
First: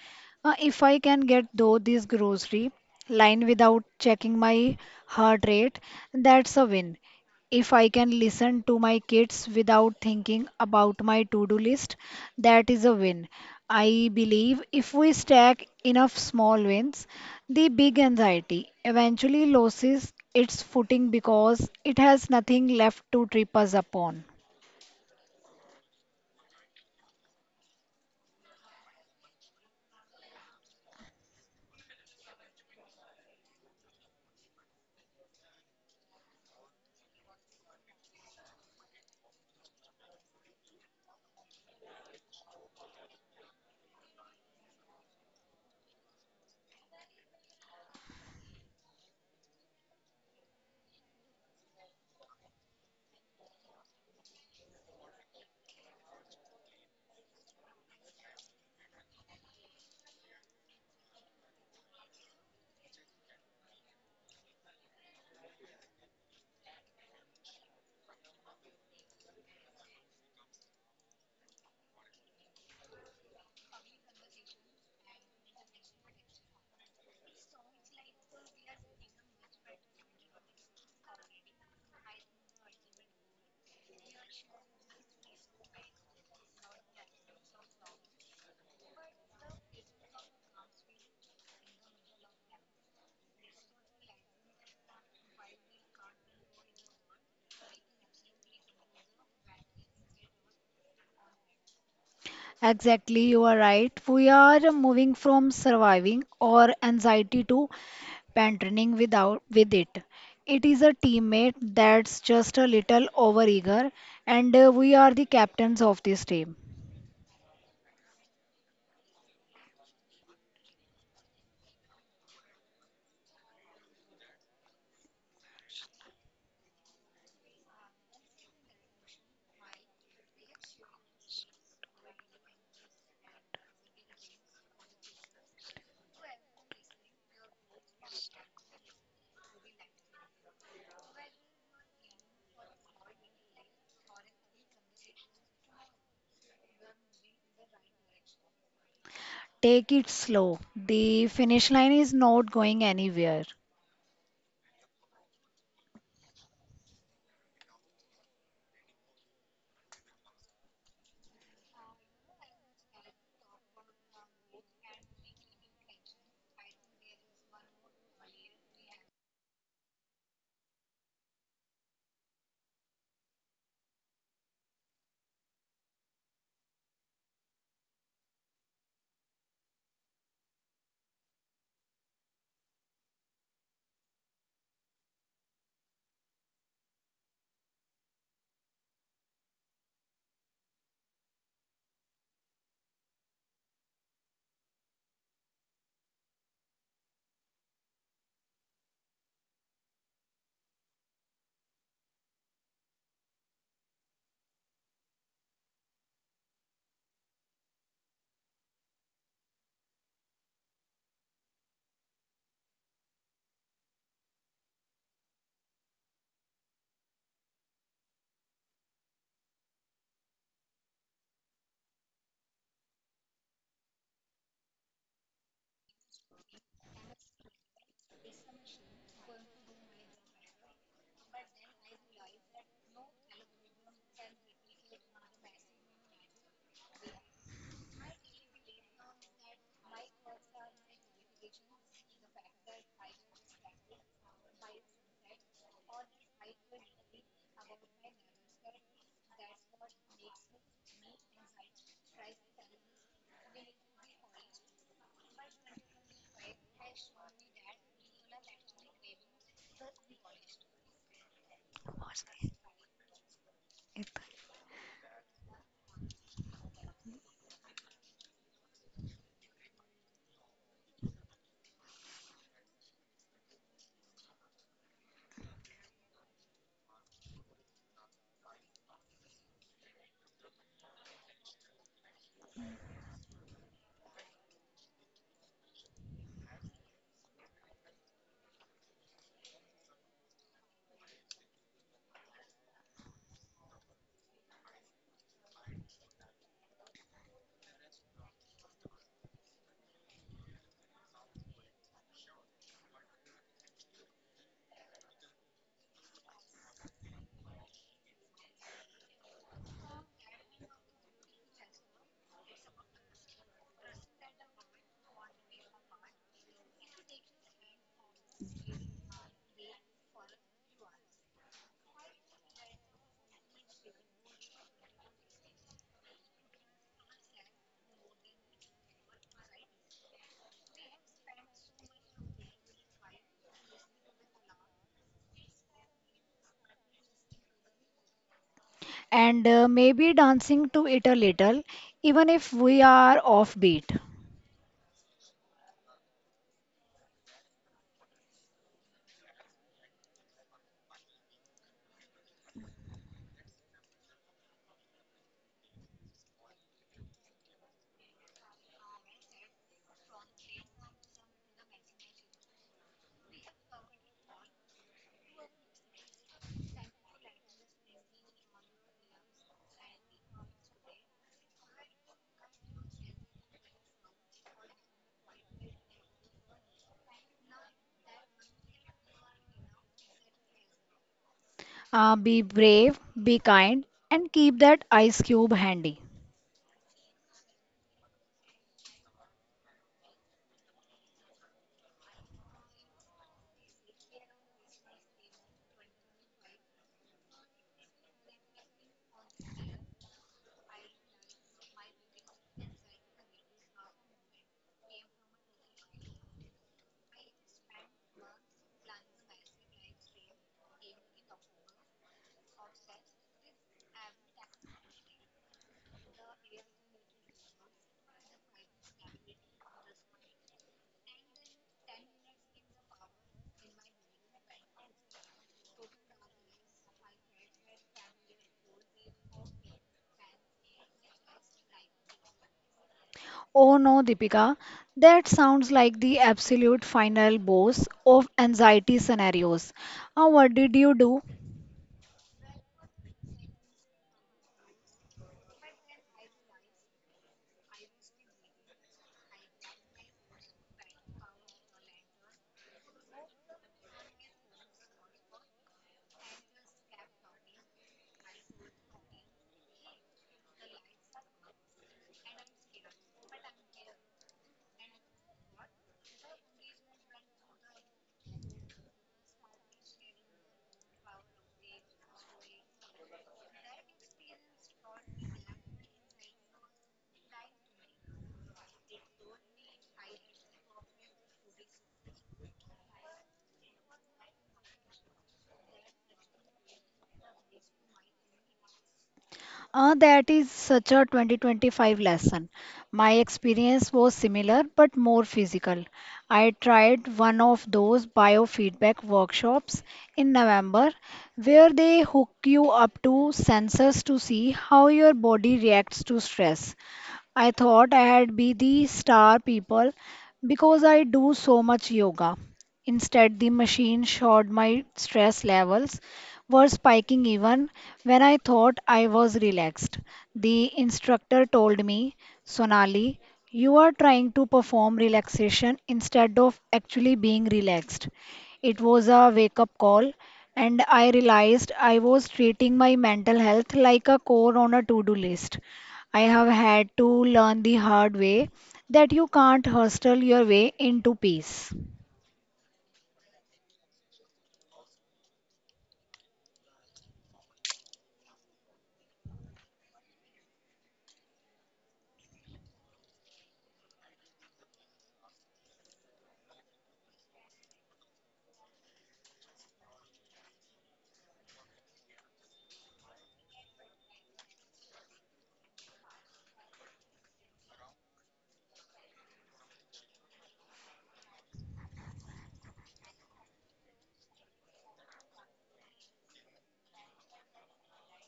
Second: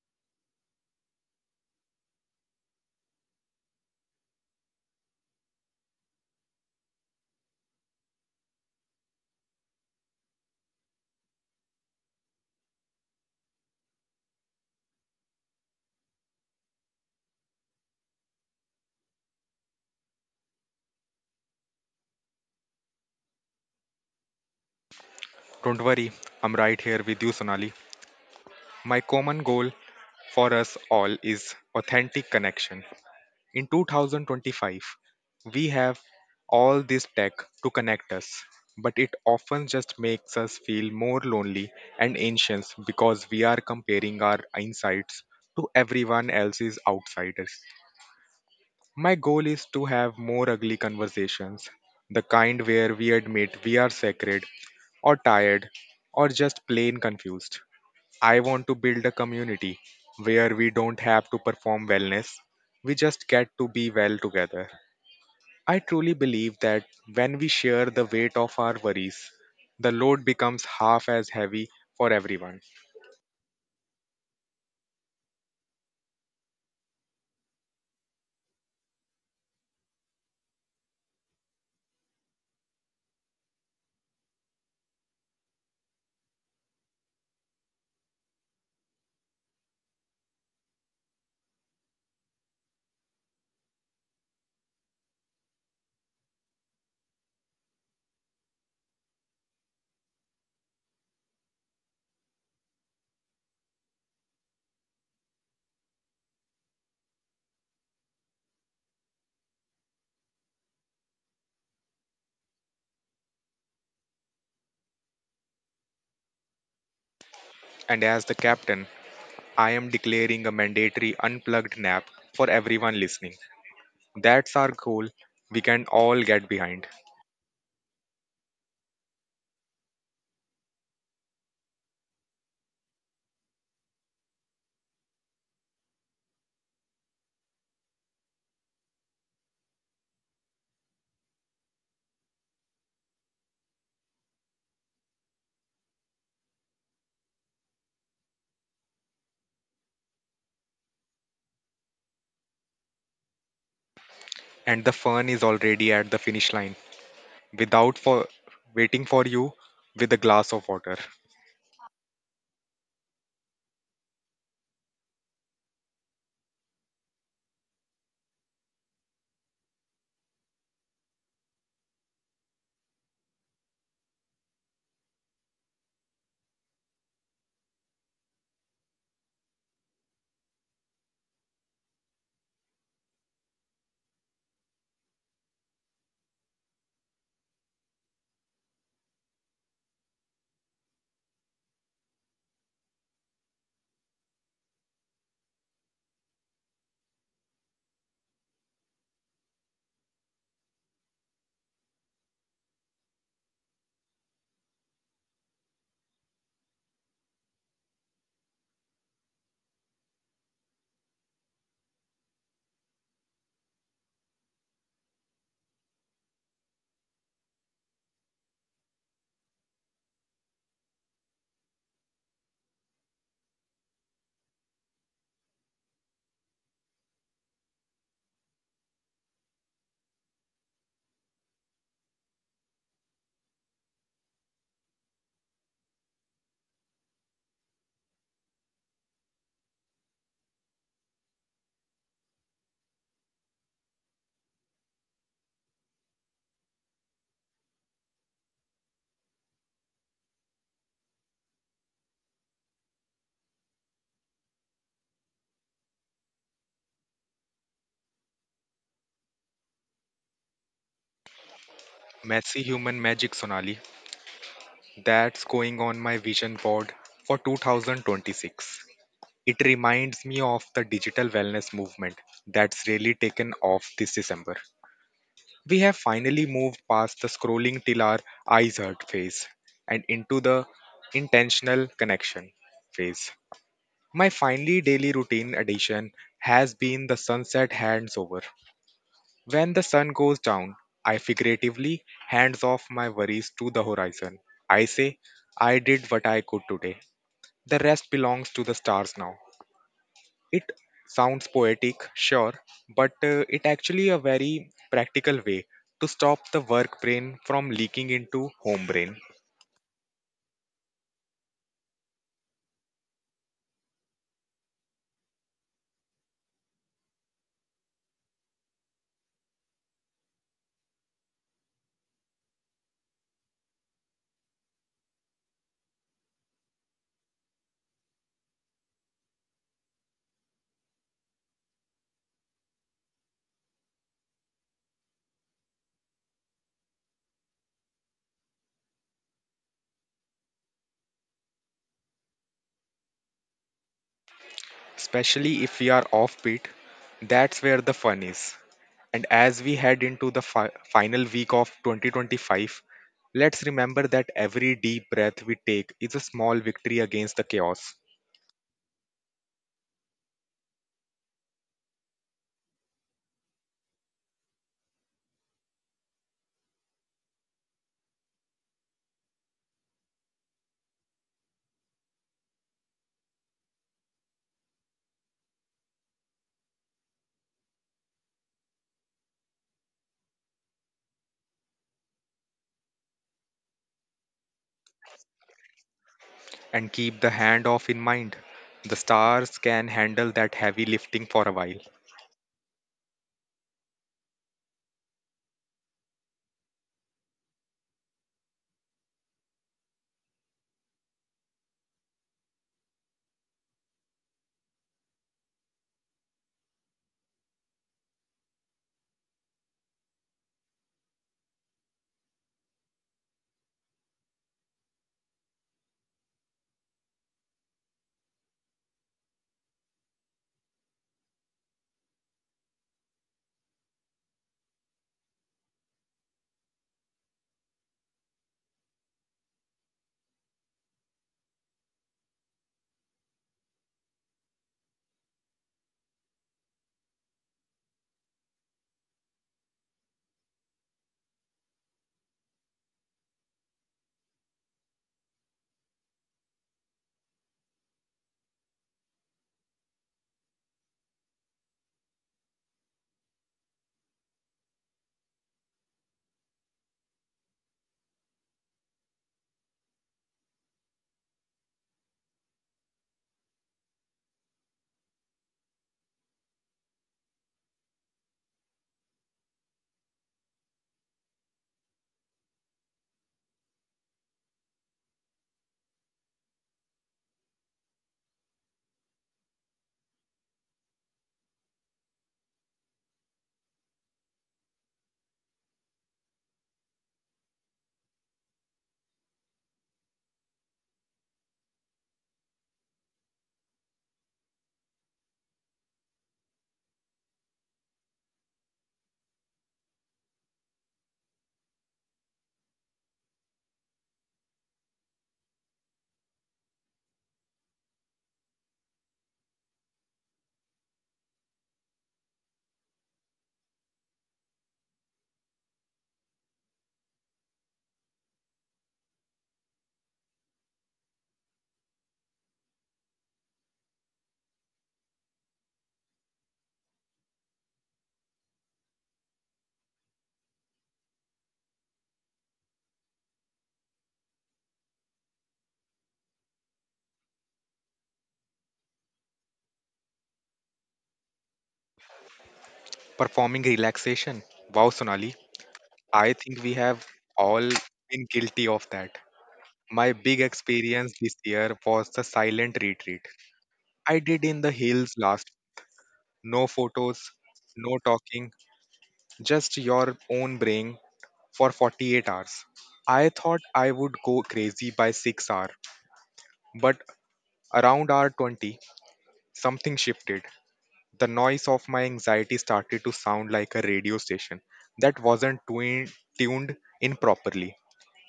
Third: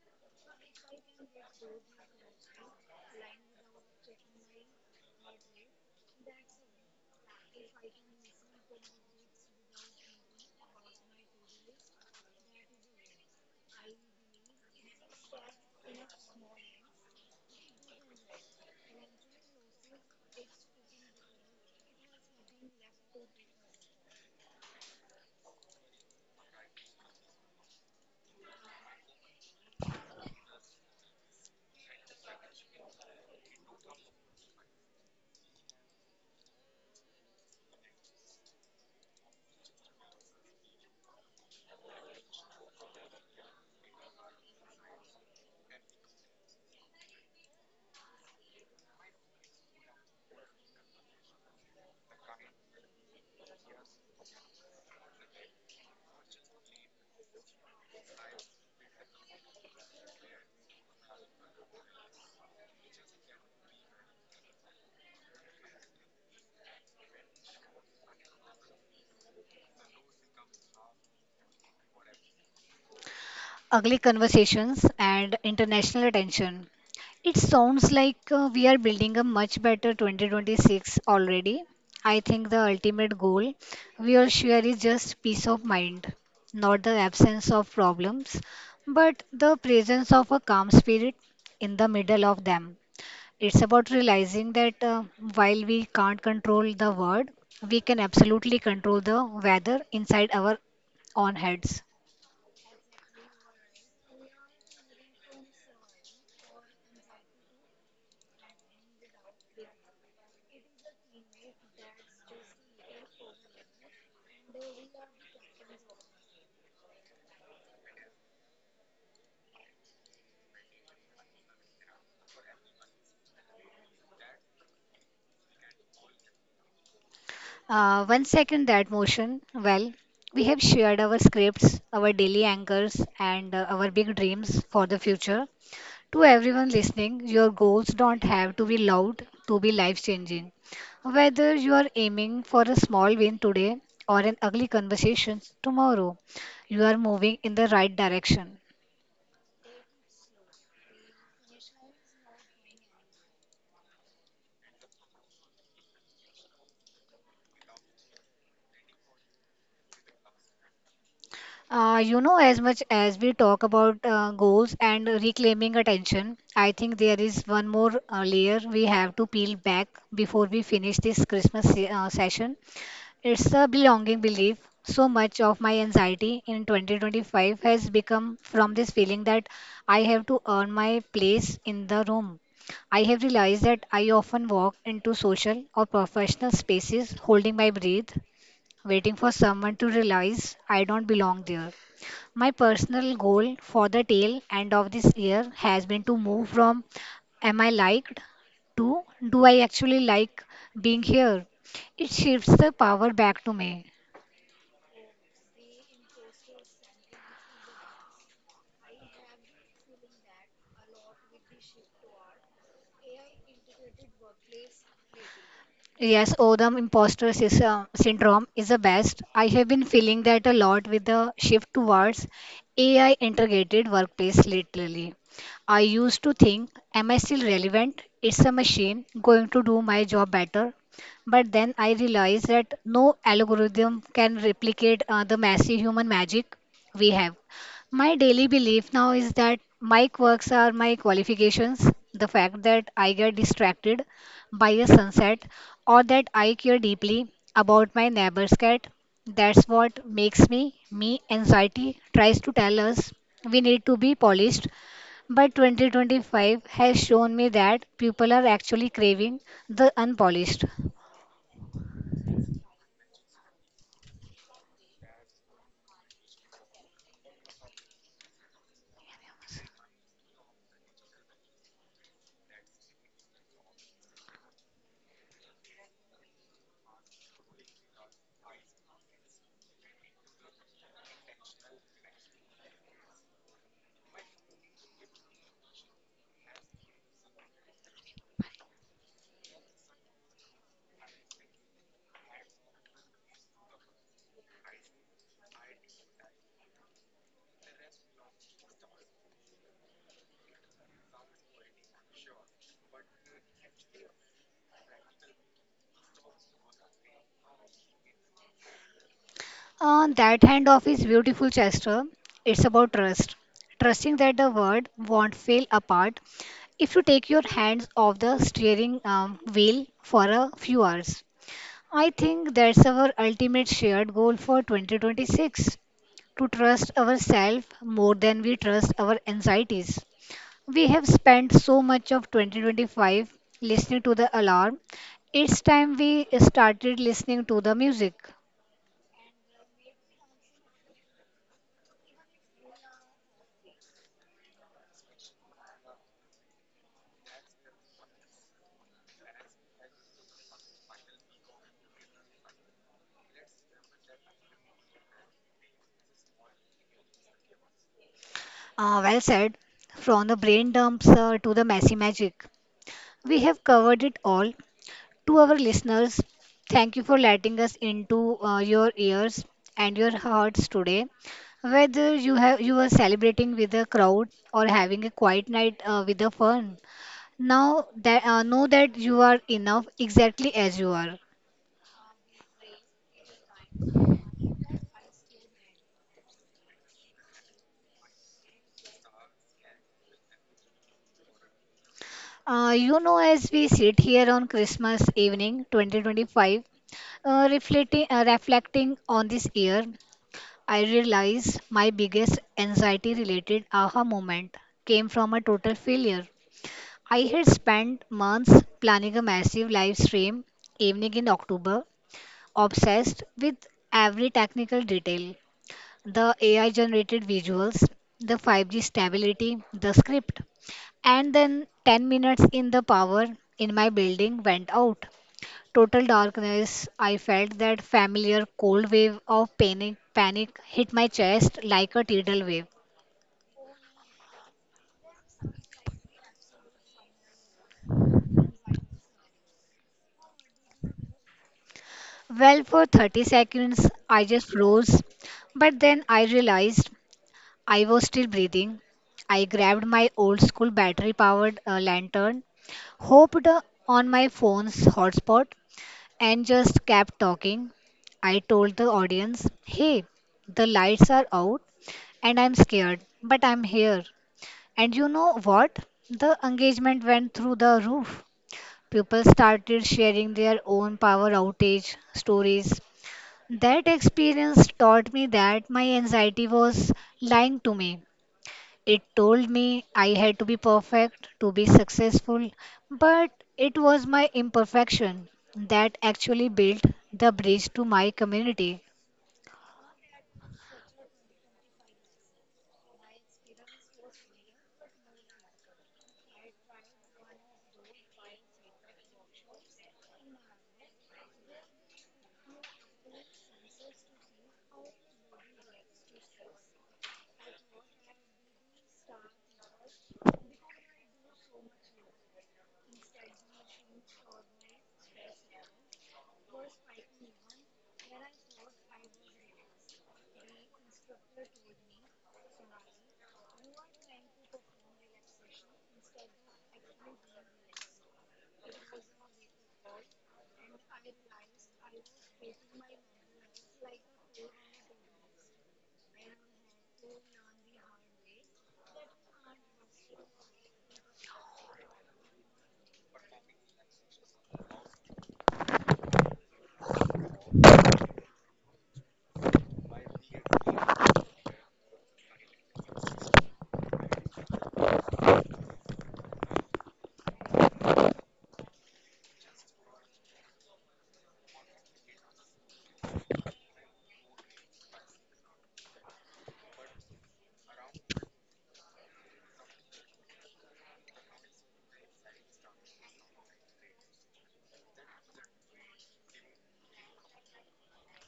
If I can get though this grocery line without checking my heart rate, that's a win. If I can listen to my kids without thinking about my to-do list, that is a win. I believe if we stack enough small wins, the big anxiety eventually loses its footing because it has nothing left to trip us upon.
Don't worry, I'm right here with you, Sonali. My common goal for us all is authentic connection. In 2025, we have all this tech to connect us, but it often just makes us feel more lonely and anxious because we are comparing our insights to everyone else's outsiders. My goal is to have more ugly conversations, the kind where we admit we are sacred, or tired, or just plain confused. I want to build a community where we don't have to perform wellness, we just get to be well together. I truly believe that when we share the weight of our worries, the load becomes half as heavy for everyone.
Ugly conversations, and international attention. It sounds like we are building a much better 2026 already. I think the ultimate goal we all share is just peace of mind, not the absence of problems, but the presence of a calm spirit in the middle of them. It's about realizing that while we can't control the world, we can absolutely control the weather inside our own heads.
Exactly, you are right. We are moving from surviving or anxiety to and running without with it. It is a teammate that's just a little overeager, and we are the captains of this team.
And as the captain, I am declaring a mandatory unplugged nap for everyone listening. That's our goal we can all get behind.
One second that motion. Well, we have shared our scripts, our daily anchors, and our big dreams for the future. To everyone listening, your goals don't have to be loud to be life changing. Whether you are aiming for a small win today or an ugly conversation tomorrow, you are moving in the right direction.
Take it slow. The finish line is not going anywhere.
And the fun is already at the finish line without for waiting for you with a glass of water.
As much as we talk about goals and reclaiming attention, I think there is one more layer we have to peel back before we finish this session. It's the belonging belief. So much of my anxiety in 2025 has become from this feeling that I have to earn my place in the room. I have realized that I often walk into social or professional spaces holding my breath, waiting for someone to realize I don't belong there. My personal goal for the tail end of this year has been to move from "Am I liked?" to "Do I actually like being here?" It shifts the power back to me. Yes, Odam imposter syndrome is the best. I have been feeling that a lot with the shift towards AI integrated workplace lately. I used to think, am I still relevant? It's a machine going to do my job better. But then I realized that no algorithm can replicate the messy human magic we have. My daily belief now is that my quirks are my qualifications. The fact that I get distracted by a sunset, or that I care deeply about my neighbor's cat. That's what makes me me. Anxiety tries to tell us we need to be polished, but 2025 has shown me that people are actually craving the unpolished.
Messy human magic, Sonali. That's going on my vision board for 2026. It reminds me of the digital wellness movement that's really taken off this December. We have finally moved past the scrolling till our eyes hurt phase and into the intentional connection phase. My finally daily routine addition has been the sunset hands over. When the sun goes down, I figuratively hands off my worries to the horizon. I say, I did what I could today. The rest belongs to the stars now. It sounds poetic, sure, but it actually a very practical way to stop the work brain from leaking into home brain.
On that handoff is beautiful, Chester. It's about trust. Trusting that the world won't fail apart if you take your hands off the steering wheel for a few hours. I think that's our ultimate shared goal for 2026, to trust ourselves more than we trust our anxieties. We have spent so much of 2025 listening to the alarm. It's time we started listening to the music.
And maybe dancing to it a little, even if we are offbeat.
Especially if we are offbeat. That's where the fun is. And as we head into the final week of 2025, let's remember that every deep breath we take is a small victory against the chaos.
Well said. From the brain dumps to the messy magic. We have covered it all. To our listeners, thank you for letting us into your ears and your hearts today. Whether you are celebrating with a crowd or having a quiet night with a friend, now that know that you are enough exactly as you are.
Be brave, be kind, and keep that ice cube handy.
And keep the handoff in mind. The stars can handle that heavy lifting for a while.
As we sit here on Christmas evening 2025, reflecting on this year, I realize my biggest anxiety related aha moment came from a total failure. I had spent months planning a massive live stream evening in October, obsessed with every technical detail: the AI generated visuals, the 5G stability, the script. And then 10 minutes in, the power in my building went out. Total darkness. I felt that familiar cold wave of panic hit my chest like a tidal wave.
Oh no, Deepika, that sounds like the absolute final boss of anxiety scenarios. What did you do?
Well, for 30 seconds, I just froze. But then I realized I was still breathing. I grabbed my old school battery powered lantern, hopped on my phone's hotspot, and just kept talking. I told the audience, "Hey, the lights are out and I'm scared, but I'm here." And you know what? The engagement went through the roof. People started sharing their own power outage stories. That experience taught me that my anxiety was lying to me. It told me I had to be perfect to be successful, but it was my imperfection that actually built the bridge to my community.
That is such a 2025 lesson. My experience was similar but more physical. I tried one of those biofeedback workshops in November where they hook you up to sensors to see how your body reacts to stress. I thought I had be the star people because I do so much yoga. Instead, the machine showed my stress levels were spiking even when I thought I was relaxed. The instructor told me, "Sonali, you are trying to perform relaxation instead of actually being relaxed." It was a wake up call, and I realized I was treating my mental health like a core on a to do list. I have had to learn the hard way that you can't hustle your way into peace.
Performing relaxation. Wow, Sonali, I think we have all been guilty of that. My big experience this year was the silent retreat I did in the hills last. No photos, no talking, just your own brain for 48 hours. I thought I would go crazy by 6 hour, but around hour 20, something shifted. The noise of my anxiety started to sound like a radio station that wasn't tuned in properly,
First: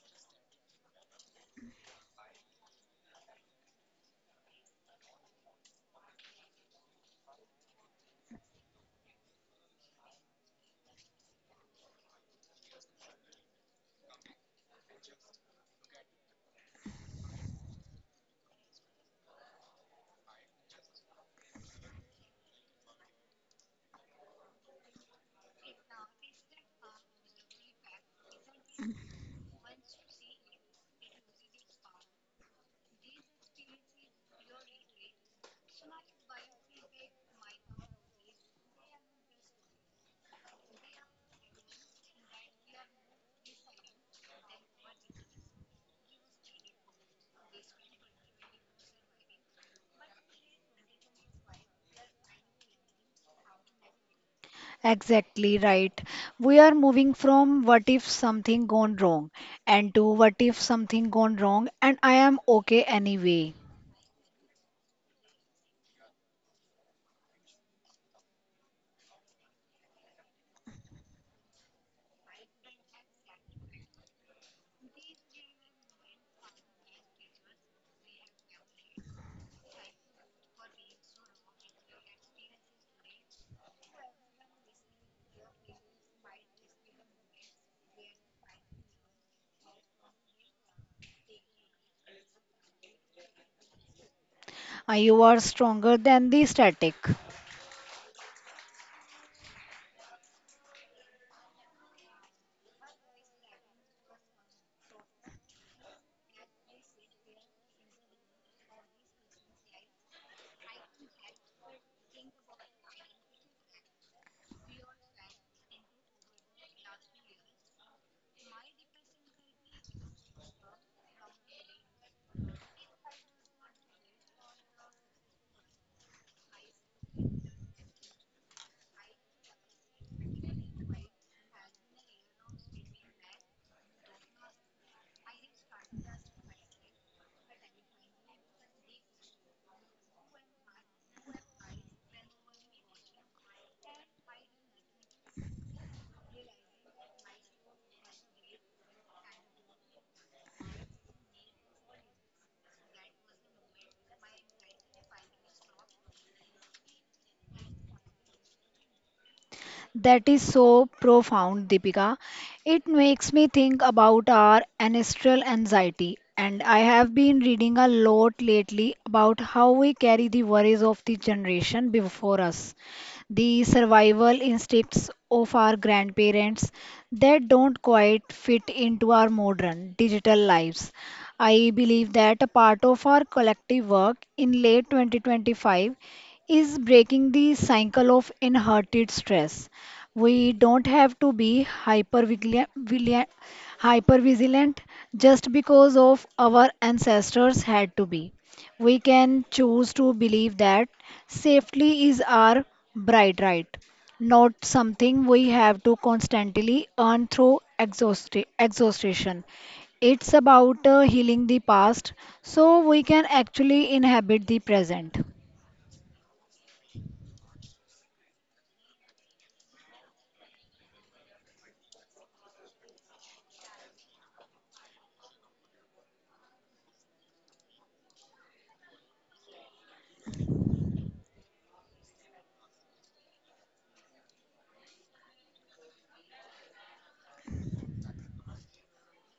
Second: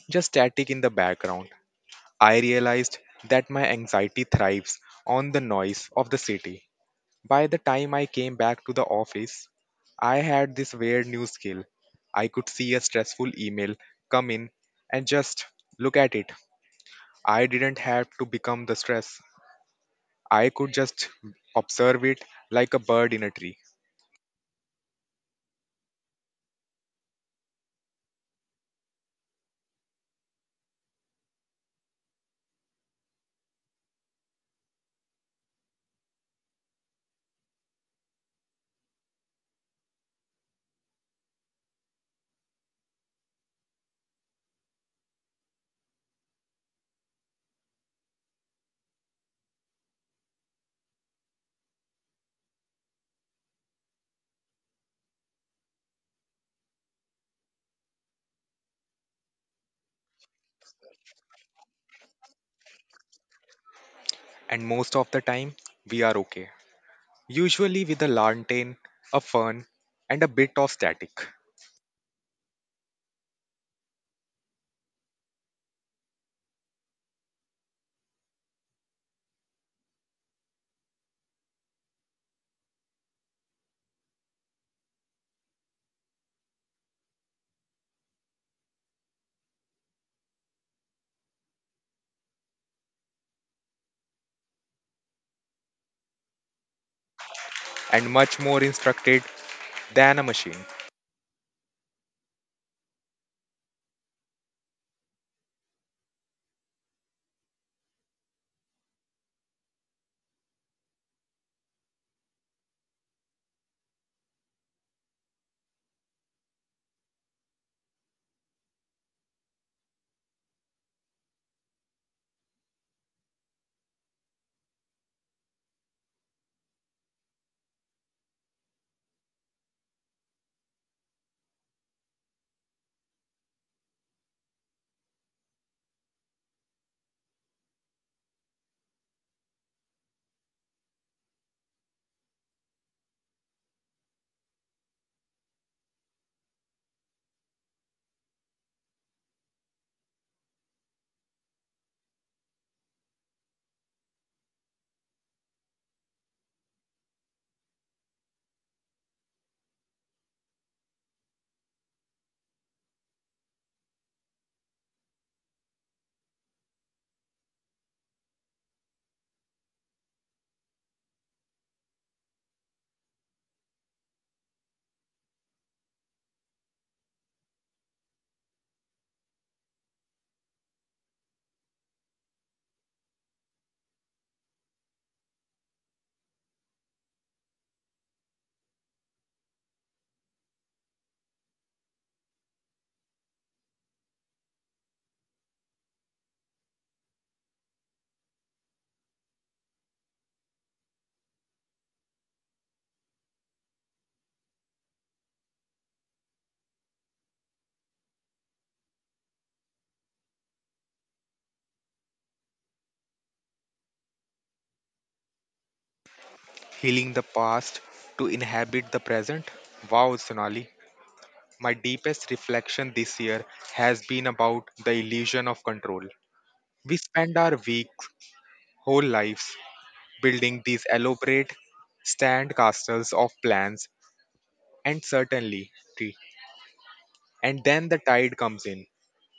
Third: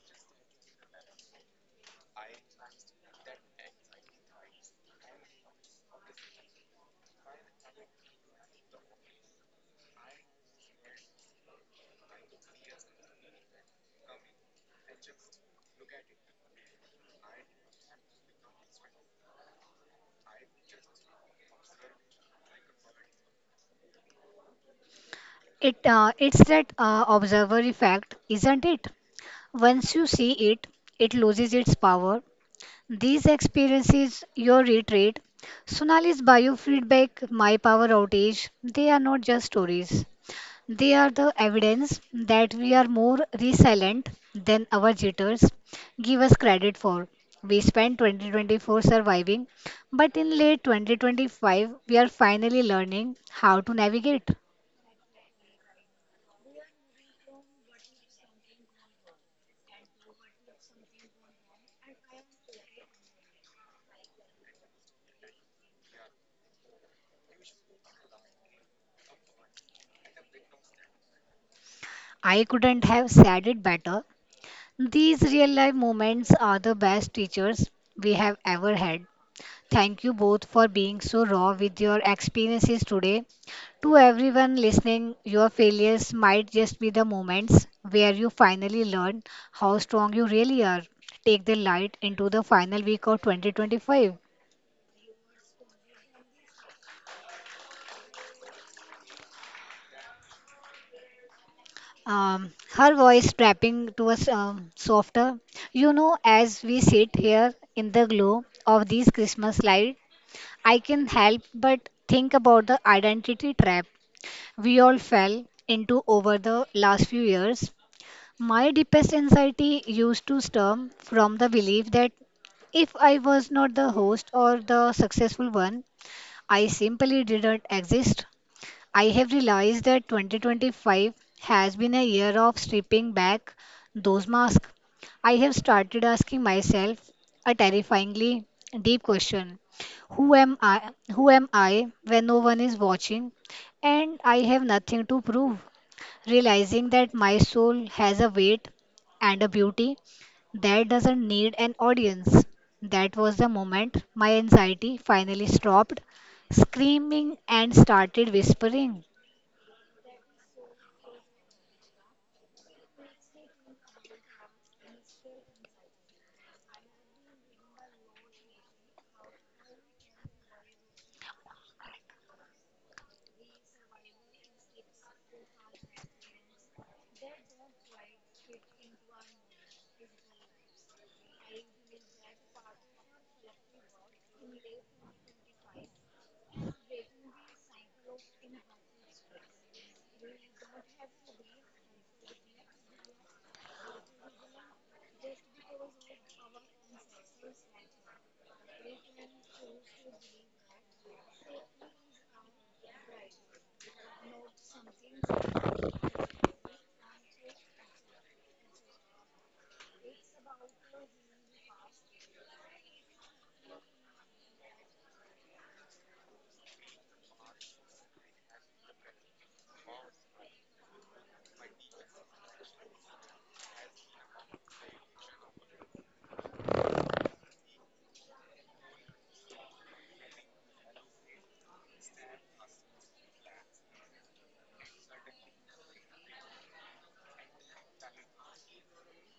just static in the background. I realized that my anxiety thrives on the noise of the city. By the time I came back to the office, I had this weird new skill. I could see a stressful email come in and just look at it. I didn't have to become the stress. I could just observe it like a bird in a tree.
It's that observer effect, isn't it? Once you see it, it loses its power. These experiences, your retreat, Sonali's biofeedback, my power outage, they are not just stories. They are the evidence that we are more resilient than our jitters give us credit for. We spent 2024 surviving, but in late 2025, we are finally learning how to navigate.
Exactly right. We are moving from what if something gone wrong and to what if something gone wrong and I am okay anyway.
And most of the time, we are okay. Usually with a lantern, a fern, and a bit of static.
I couldn't have said it better. These real life moments are the best teachers we have ever had. Thank you both for being so raw with your experiences today. To everyone listening, your failures might just be the moments where you finally learn how strong you really are. Take the light into the final week of 2025.
You are stronger than the static.
And much more instructed than a machine.
Her voice trapping to us softer. You know, as we sit here in the glow of these Christmas lights, I can help but think about the identity trap we all fell into over the last few years. My deepest anxiety used to stem from the belief that if I was not the host or the successful one, I simply didn't exist. I have realized that 2025 has been a year of stripping back those masks. I have started asking myself a terrifyingly deep question. Who am I? Who am I when no one is watching and I have nothing to prove? Realizing that my soul has a weight and a beauty that doesn't need an audience. That was the moment my anxiety finally stopped screaming and started whispering,
That is so profound, Deepika. It makes me think about our ancestral anxiety. And I have been reading a lot lately about how we carry the worries of the generation before us, the survival instincts of our grandparents that don't quite fit into our modern digital lives. I believe that a part of our collective work in late 2025 is breaking the cycle of inherited stress. We don't have to be hyper vigilant just because of our ancestors had to be. We can choose to believe that safety is our bright right, not something we have to constantly earn through exhaustion. It's about healing the past so we can actually inhabit the present.
Healing the past to inhabit the present. Wow, Sonali. My deepest reflection this year has been about the illusion of control. We spend our weeks, whole lives, building these elaborate sand castles of plans and certainty, and then the tide comes in.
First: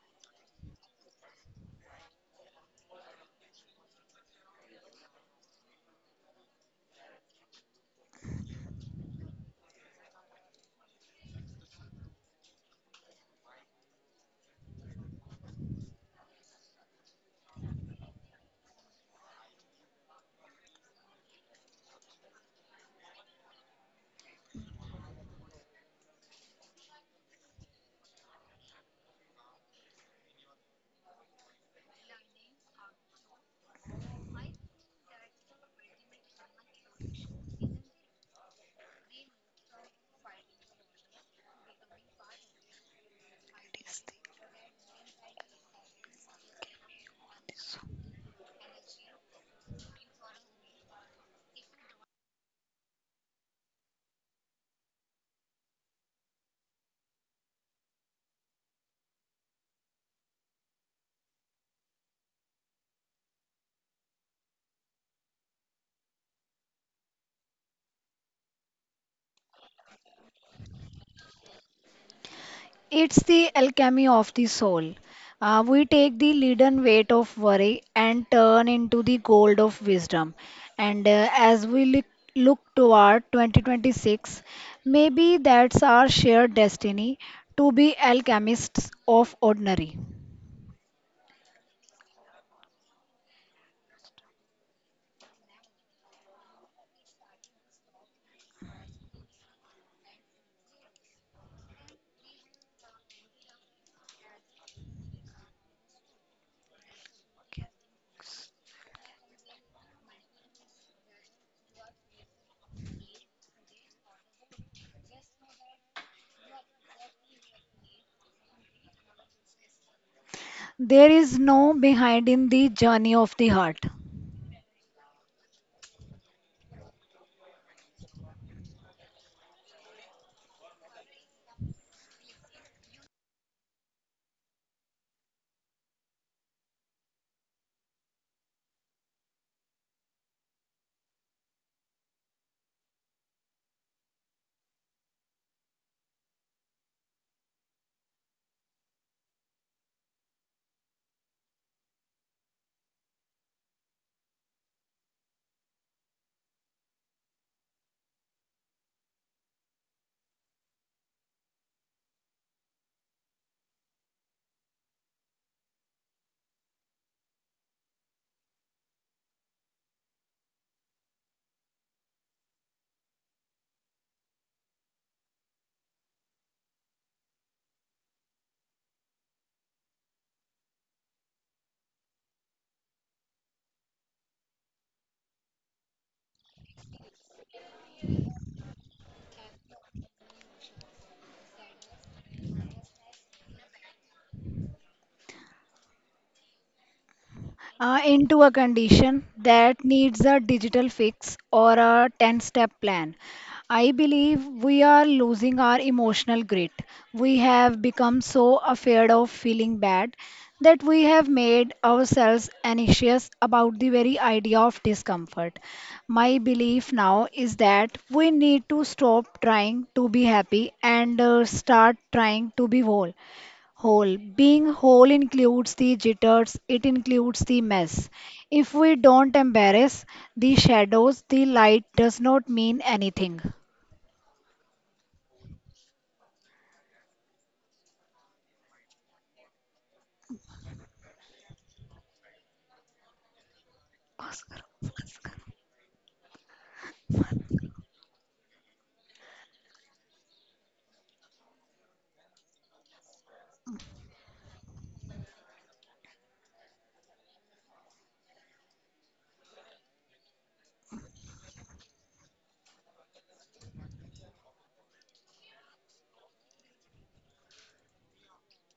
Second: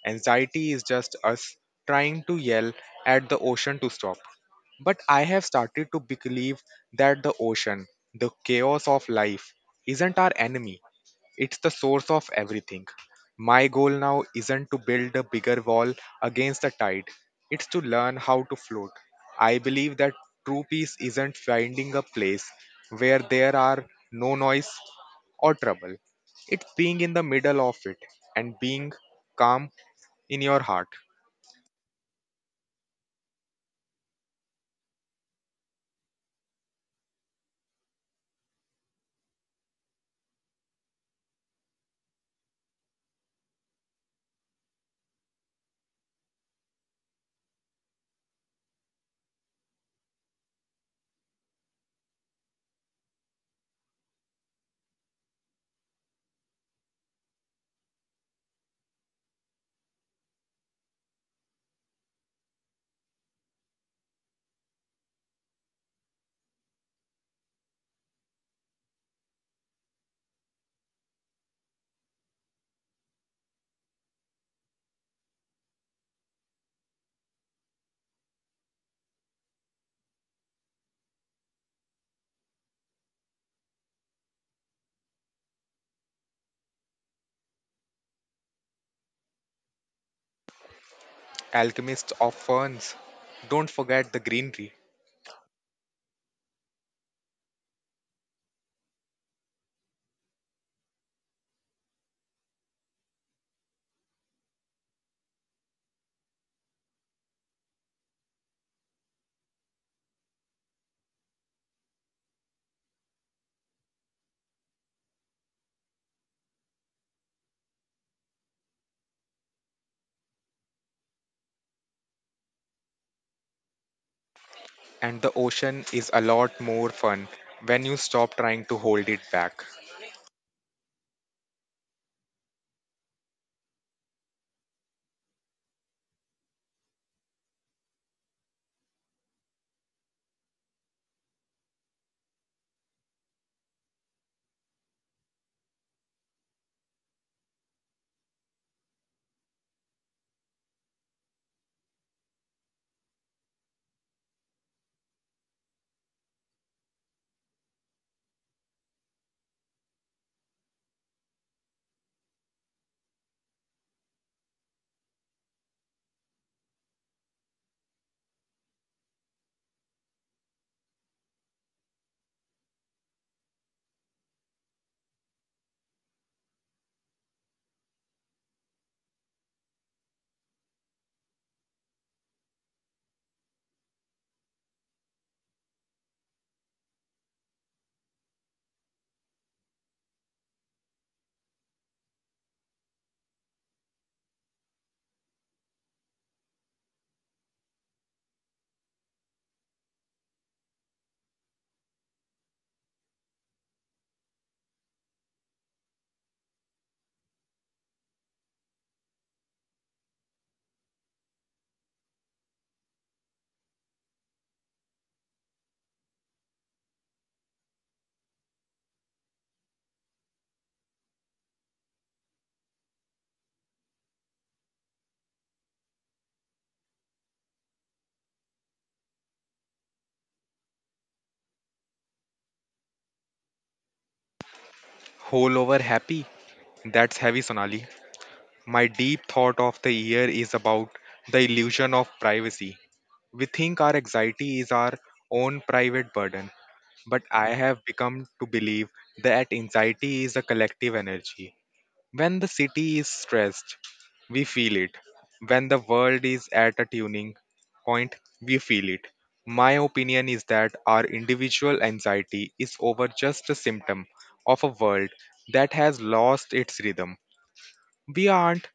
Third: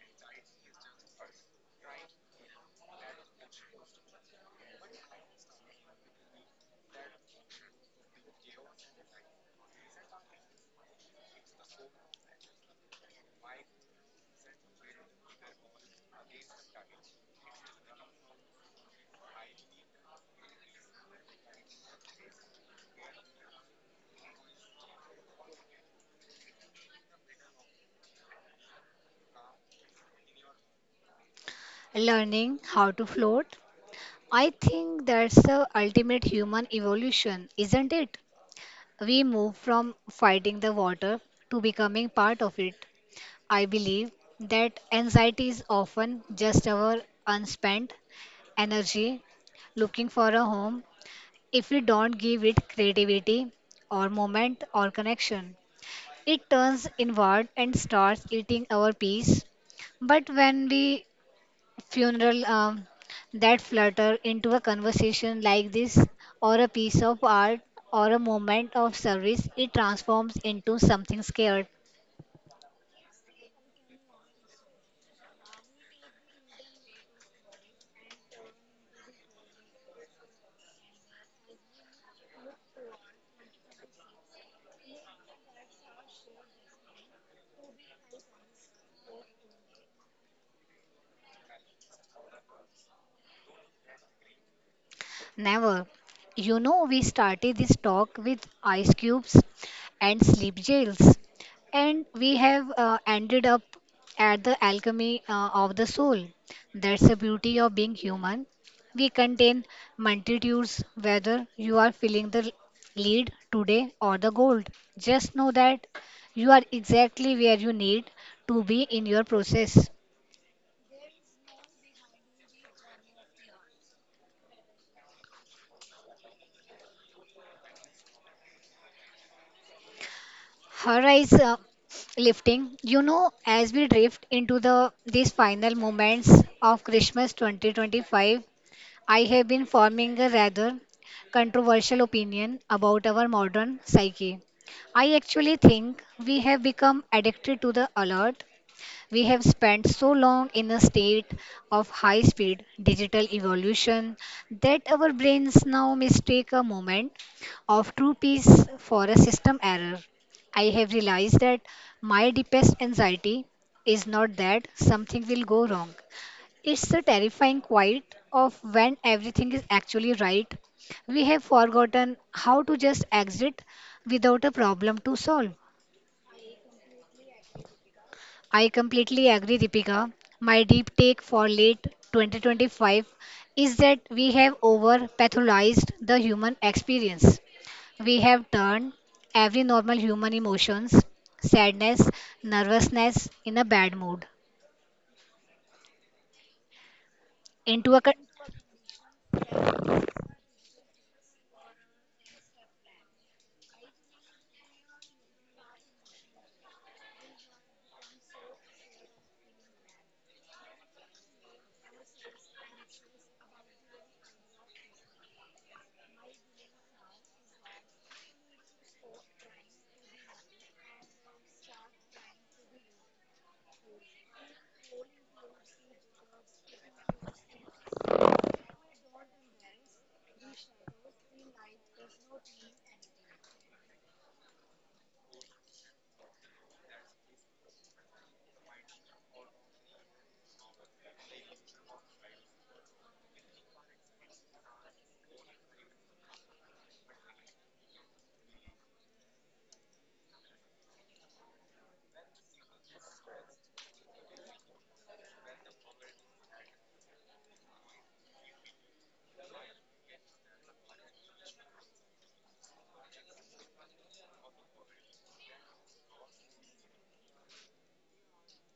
Anxiety is just us trying to yell at the ocean to stop. But I have started to believe that the ocean, the chaos of life, isn't our enemy. It's the source of everything. My goal now isn't to build a bigger wall against the tide, it's to learn how to float. I believe that true peace isn't finding a place where there are no noise or trouble. It's being in the middle of it and being calm in your heart.
learning how to float. I think that's the ultimate human evolution, isn't it? We move from fighting the water to becoming part of it. I believe that anxiety is often just our unspent energy looking for a home. If we don't give it creativity or moment or connection, it turns inward and starts eating our peace. But when we funeral that flutter into a conversation like this, or a piece of art, or a moment of service, it transforms into something scared.
It's the alchemy of the soul. We take the leaden weight of worry and turn into the gold of wisdom. And as we look toward 2026, maybe that's our shared destiny to be alchemists of ordinary.
Alchemists of ferns, don't forget the greenery.
Never. You know, we started this talk with ice cubes and sleep gels, and we have ended up at the alchemy of the soul. That's the beauty of being human. We contain multitudes, whether you are feeling the lead today or the gold. Just know that you are exactly where you need to be in your process.
There is no behind in the journey of the heart.
And the ocean is a lot more fun when you stop trying to hold it back.
Horizon Lifting. You know, as we drift into the these final moments of Christmas 2025, I have been forming a rather controversial opinion about our modern psyche. I actually think we have become addicted to the alert. We have spent so long in a state of high speed digital evolution that our brains now mistake a moment of true peace for a system error. I have realized that my deepest anxiety is not that something will go wrong. It's the terrifying quiet of when everything is actually right. We have forgotten how to just exit without a problem to solve. I completely agree, Deepika. My deep take for late 2025 is that we have over pathologized the human experience. We have turned every normal human emotions, sadness, nervousness in a bad mood, into a con-.
Into a condition that needs a digital fix or a 10 step plan. I believe we are losing our emotional grit. We have become so afraid of feeling bad that we have made ourselves anxious about the very idea of discomfort. My belief now is that we need to stop trying to be happy and start trying to be whole. Whole. Being whole includes the jitters, it includes the mess. If we don't embrace the shadows, the light does not mean anything.
Whole over happy? That's heavy, Sonali. My deep thought of the year is about the illusion of privacy. We think our anxiety is our own private burden, but I have become to believe that anxiety is a collective energy. When the city is stressed, we feel it. When the world is at a tuning point, we feel it. My opinion is that our individual anxiety is over just a symptom of a world that has lost its rhythm. We aren't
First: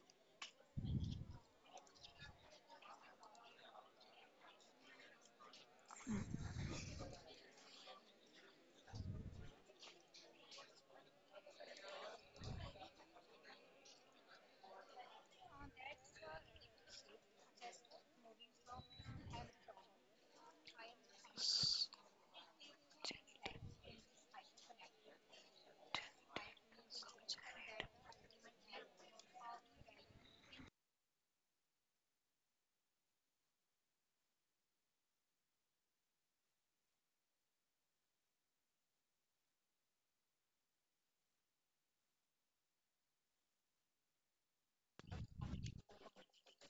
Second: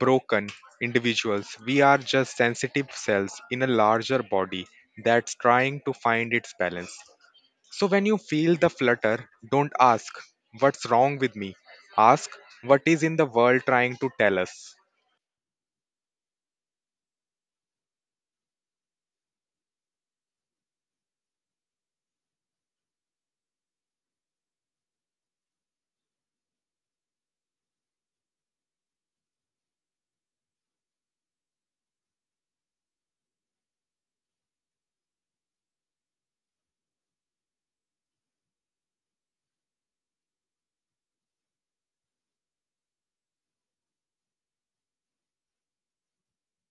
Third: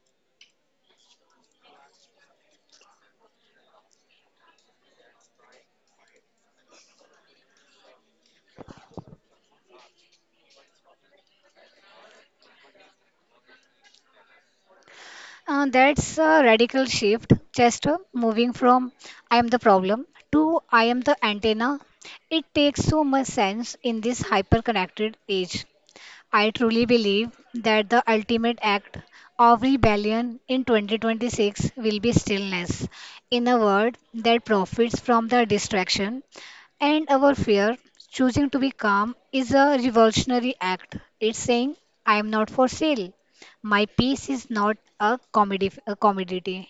broken individuals, we are just sensitive cells in a larger body that's trying to find its balance. So when you feel the flutter, don't ask, what's wrong with me? Ask, what is in the world trying to tell us?
That's a radical shift, just moving from "I am the problem" to "I am the antenna." It takes so much sense in this hyper connected age. I truly believe that the ultimate act of rebellion in 2026 will be stillness, in a word that profits from the distraction and our fear. Choosing to be calm is a revolutionary act. It's saying, "I am not for sale. My peace is not a a commodity."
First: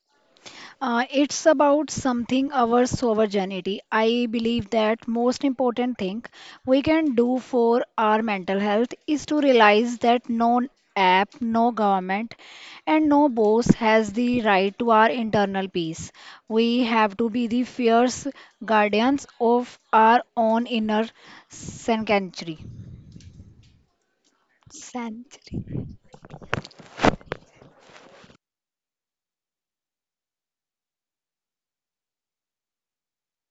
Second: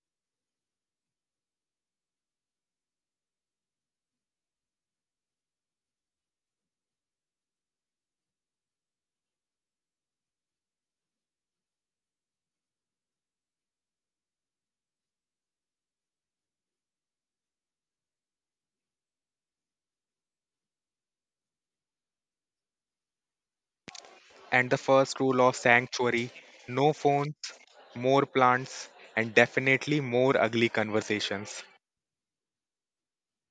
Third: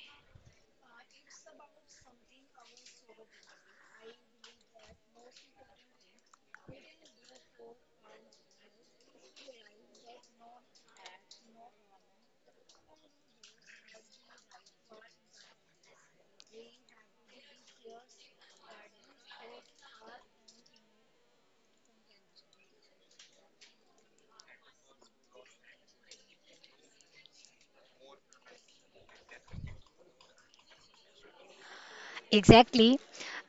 It's about something our sovereignty. I believe that most important thing we can do for our mental health is to realize that no app, no government, and no boss has the right to our internal peace. We have to be the fierce guardians of our own inner sanctuary.
And the first rule of
Sanctuary.
sanctuary, no phones, more plants, and definitely more ugly conversations.
Exactly.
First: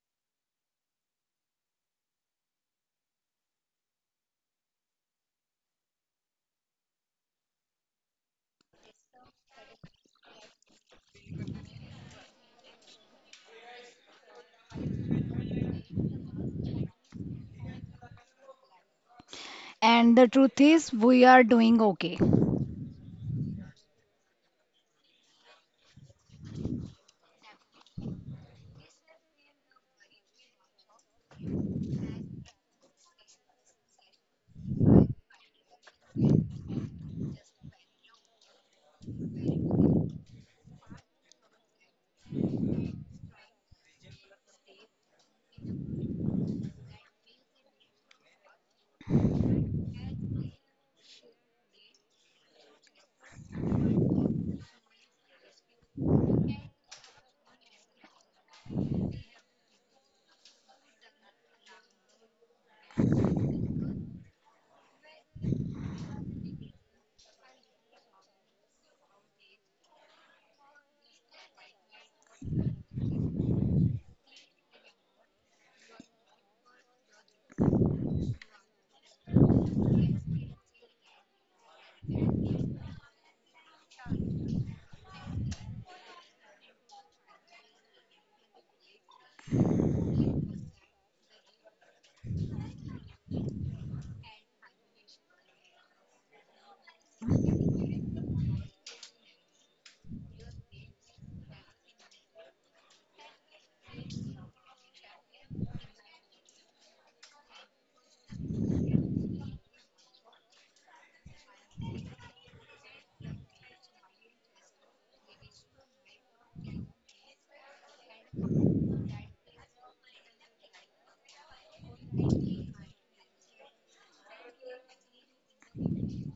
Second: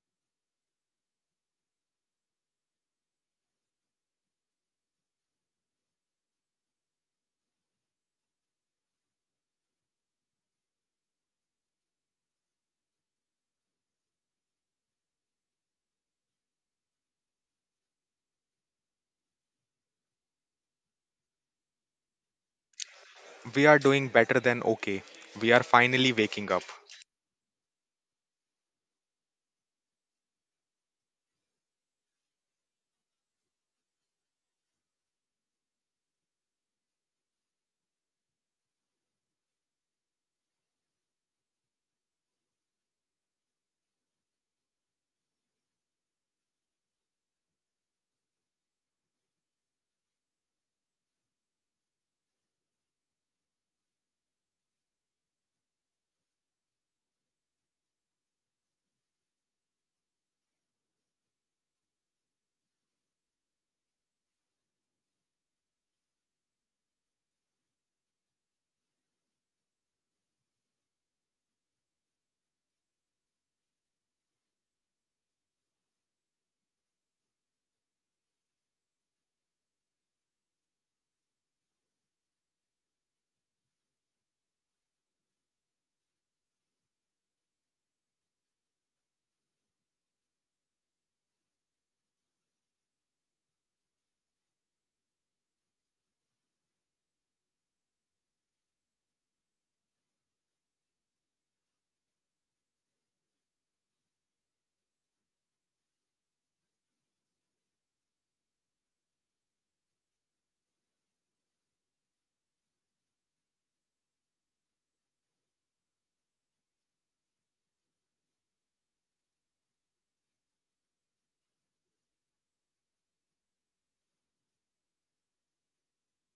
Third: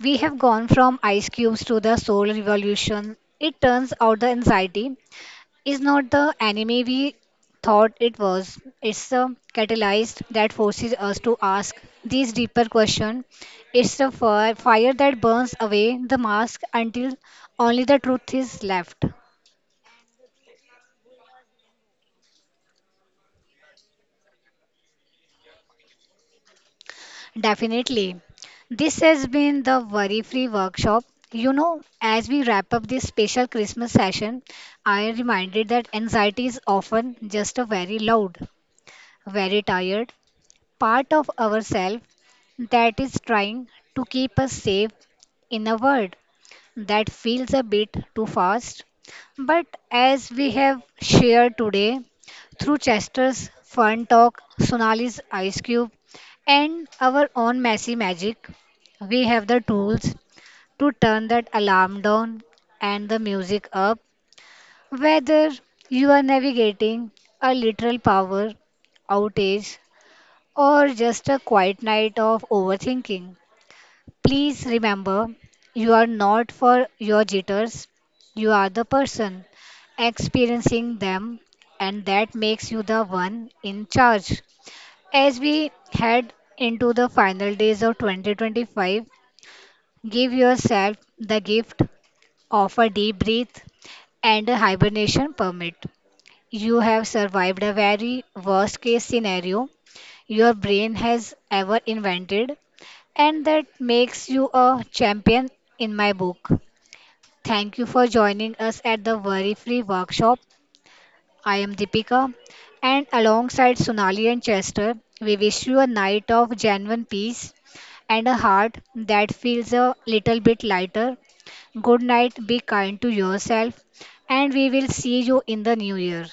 We have gone from ice cubes to the soul revolution. It turns out the anxiety is not the anime we thought it was. It's a catalyst that forces us to ask these deeper questions. It's the fire that burns away the mask until only the truth is left.
And the truth is, we are doing okay.
We are doing better than okay. We are finally waking up.
Definitely. This has been the Worry Free Workshop. You know, as we wrap up this special Christmas session, I am reminded that anxiety is often just a very loud, very tired, part of ourselves that is trying to keep us safe in a world that feels a bit too fast. But as we have shared today through Chester's fun talk, Sonali's ice cube, and our own messy magic, we have the tools to turn that alarm down and the music up. Whether you are navigating a literal power outage or just a quiet night of overthinking, please remember you are not for your jitters, you are the person experiencing them, and that makes you the one in charge. As we head into the final days of 2025, give yourself the gift of a deep breath and a hibernation permit. You have survived a very worst case scenario your brain has ever invented, and that makes you a champion in my book. Thank you for joining us at the Worry Free Workshop. I am Deepika, and alongside Sonali and Chester, we wish you a night of genuine peace and a heart that feels a little bit lighter. Good night, be kind to yourself, and we will see you in the new year.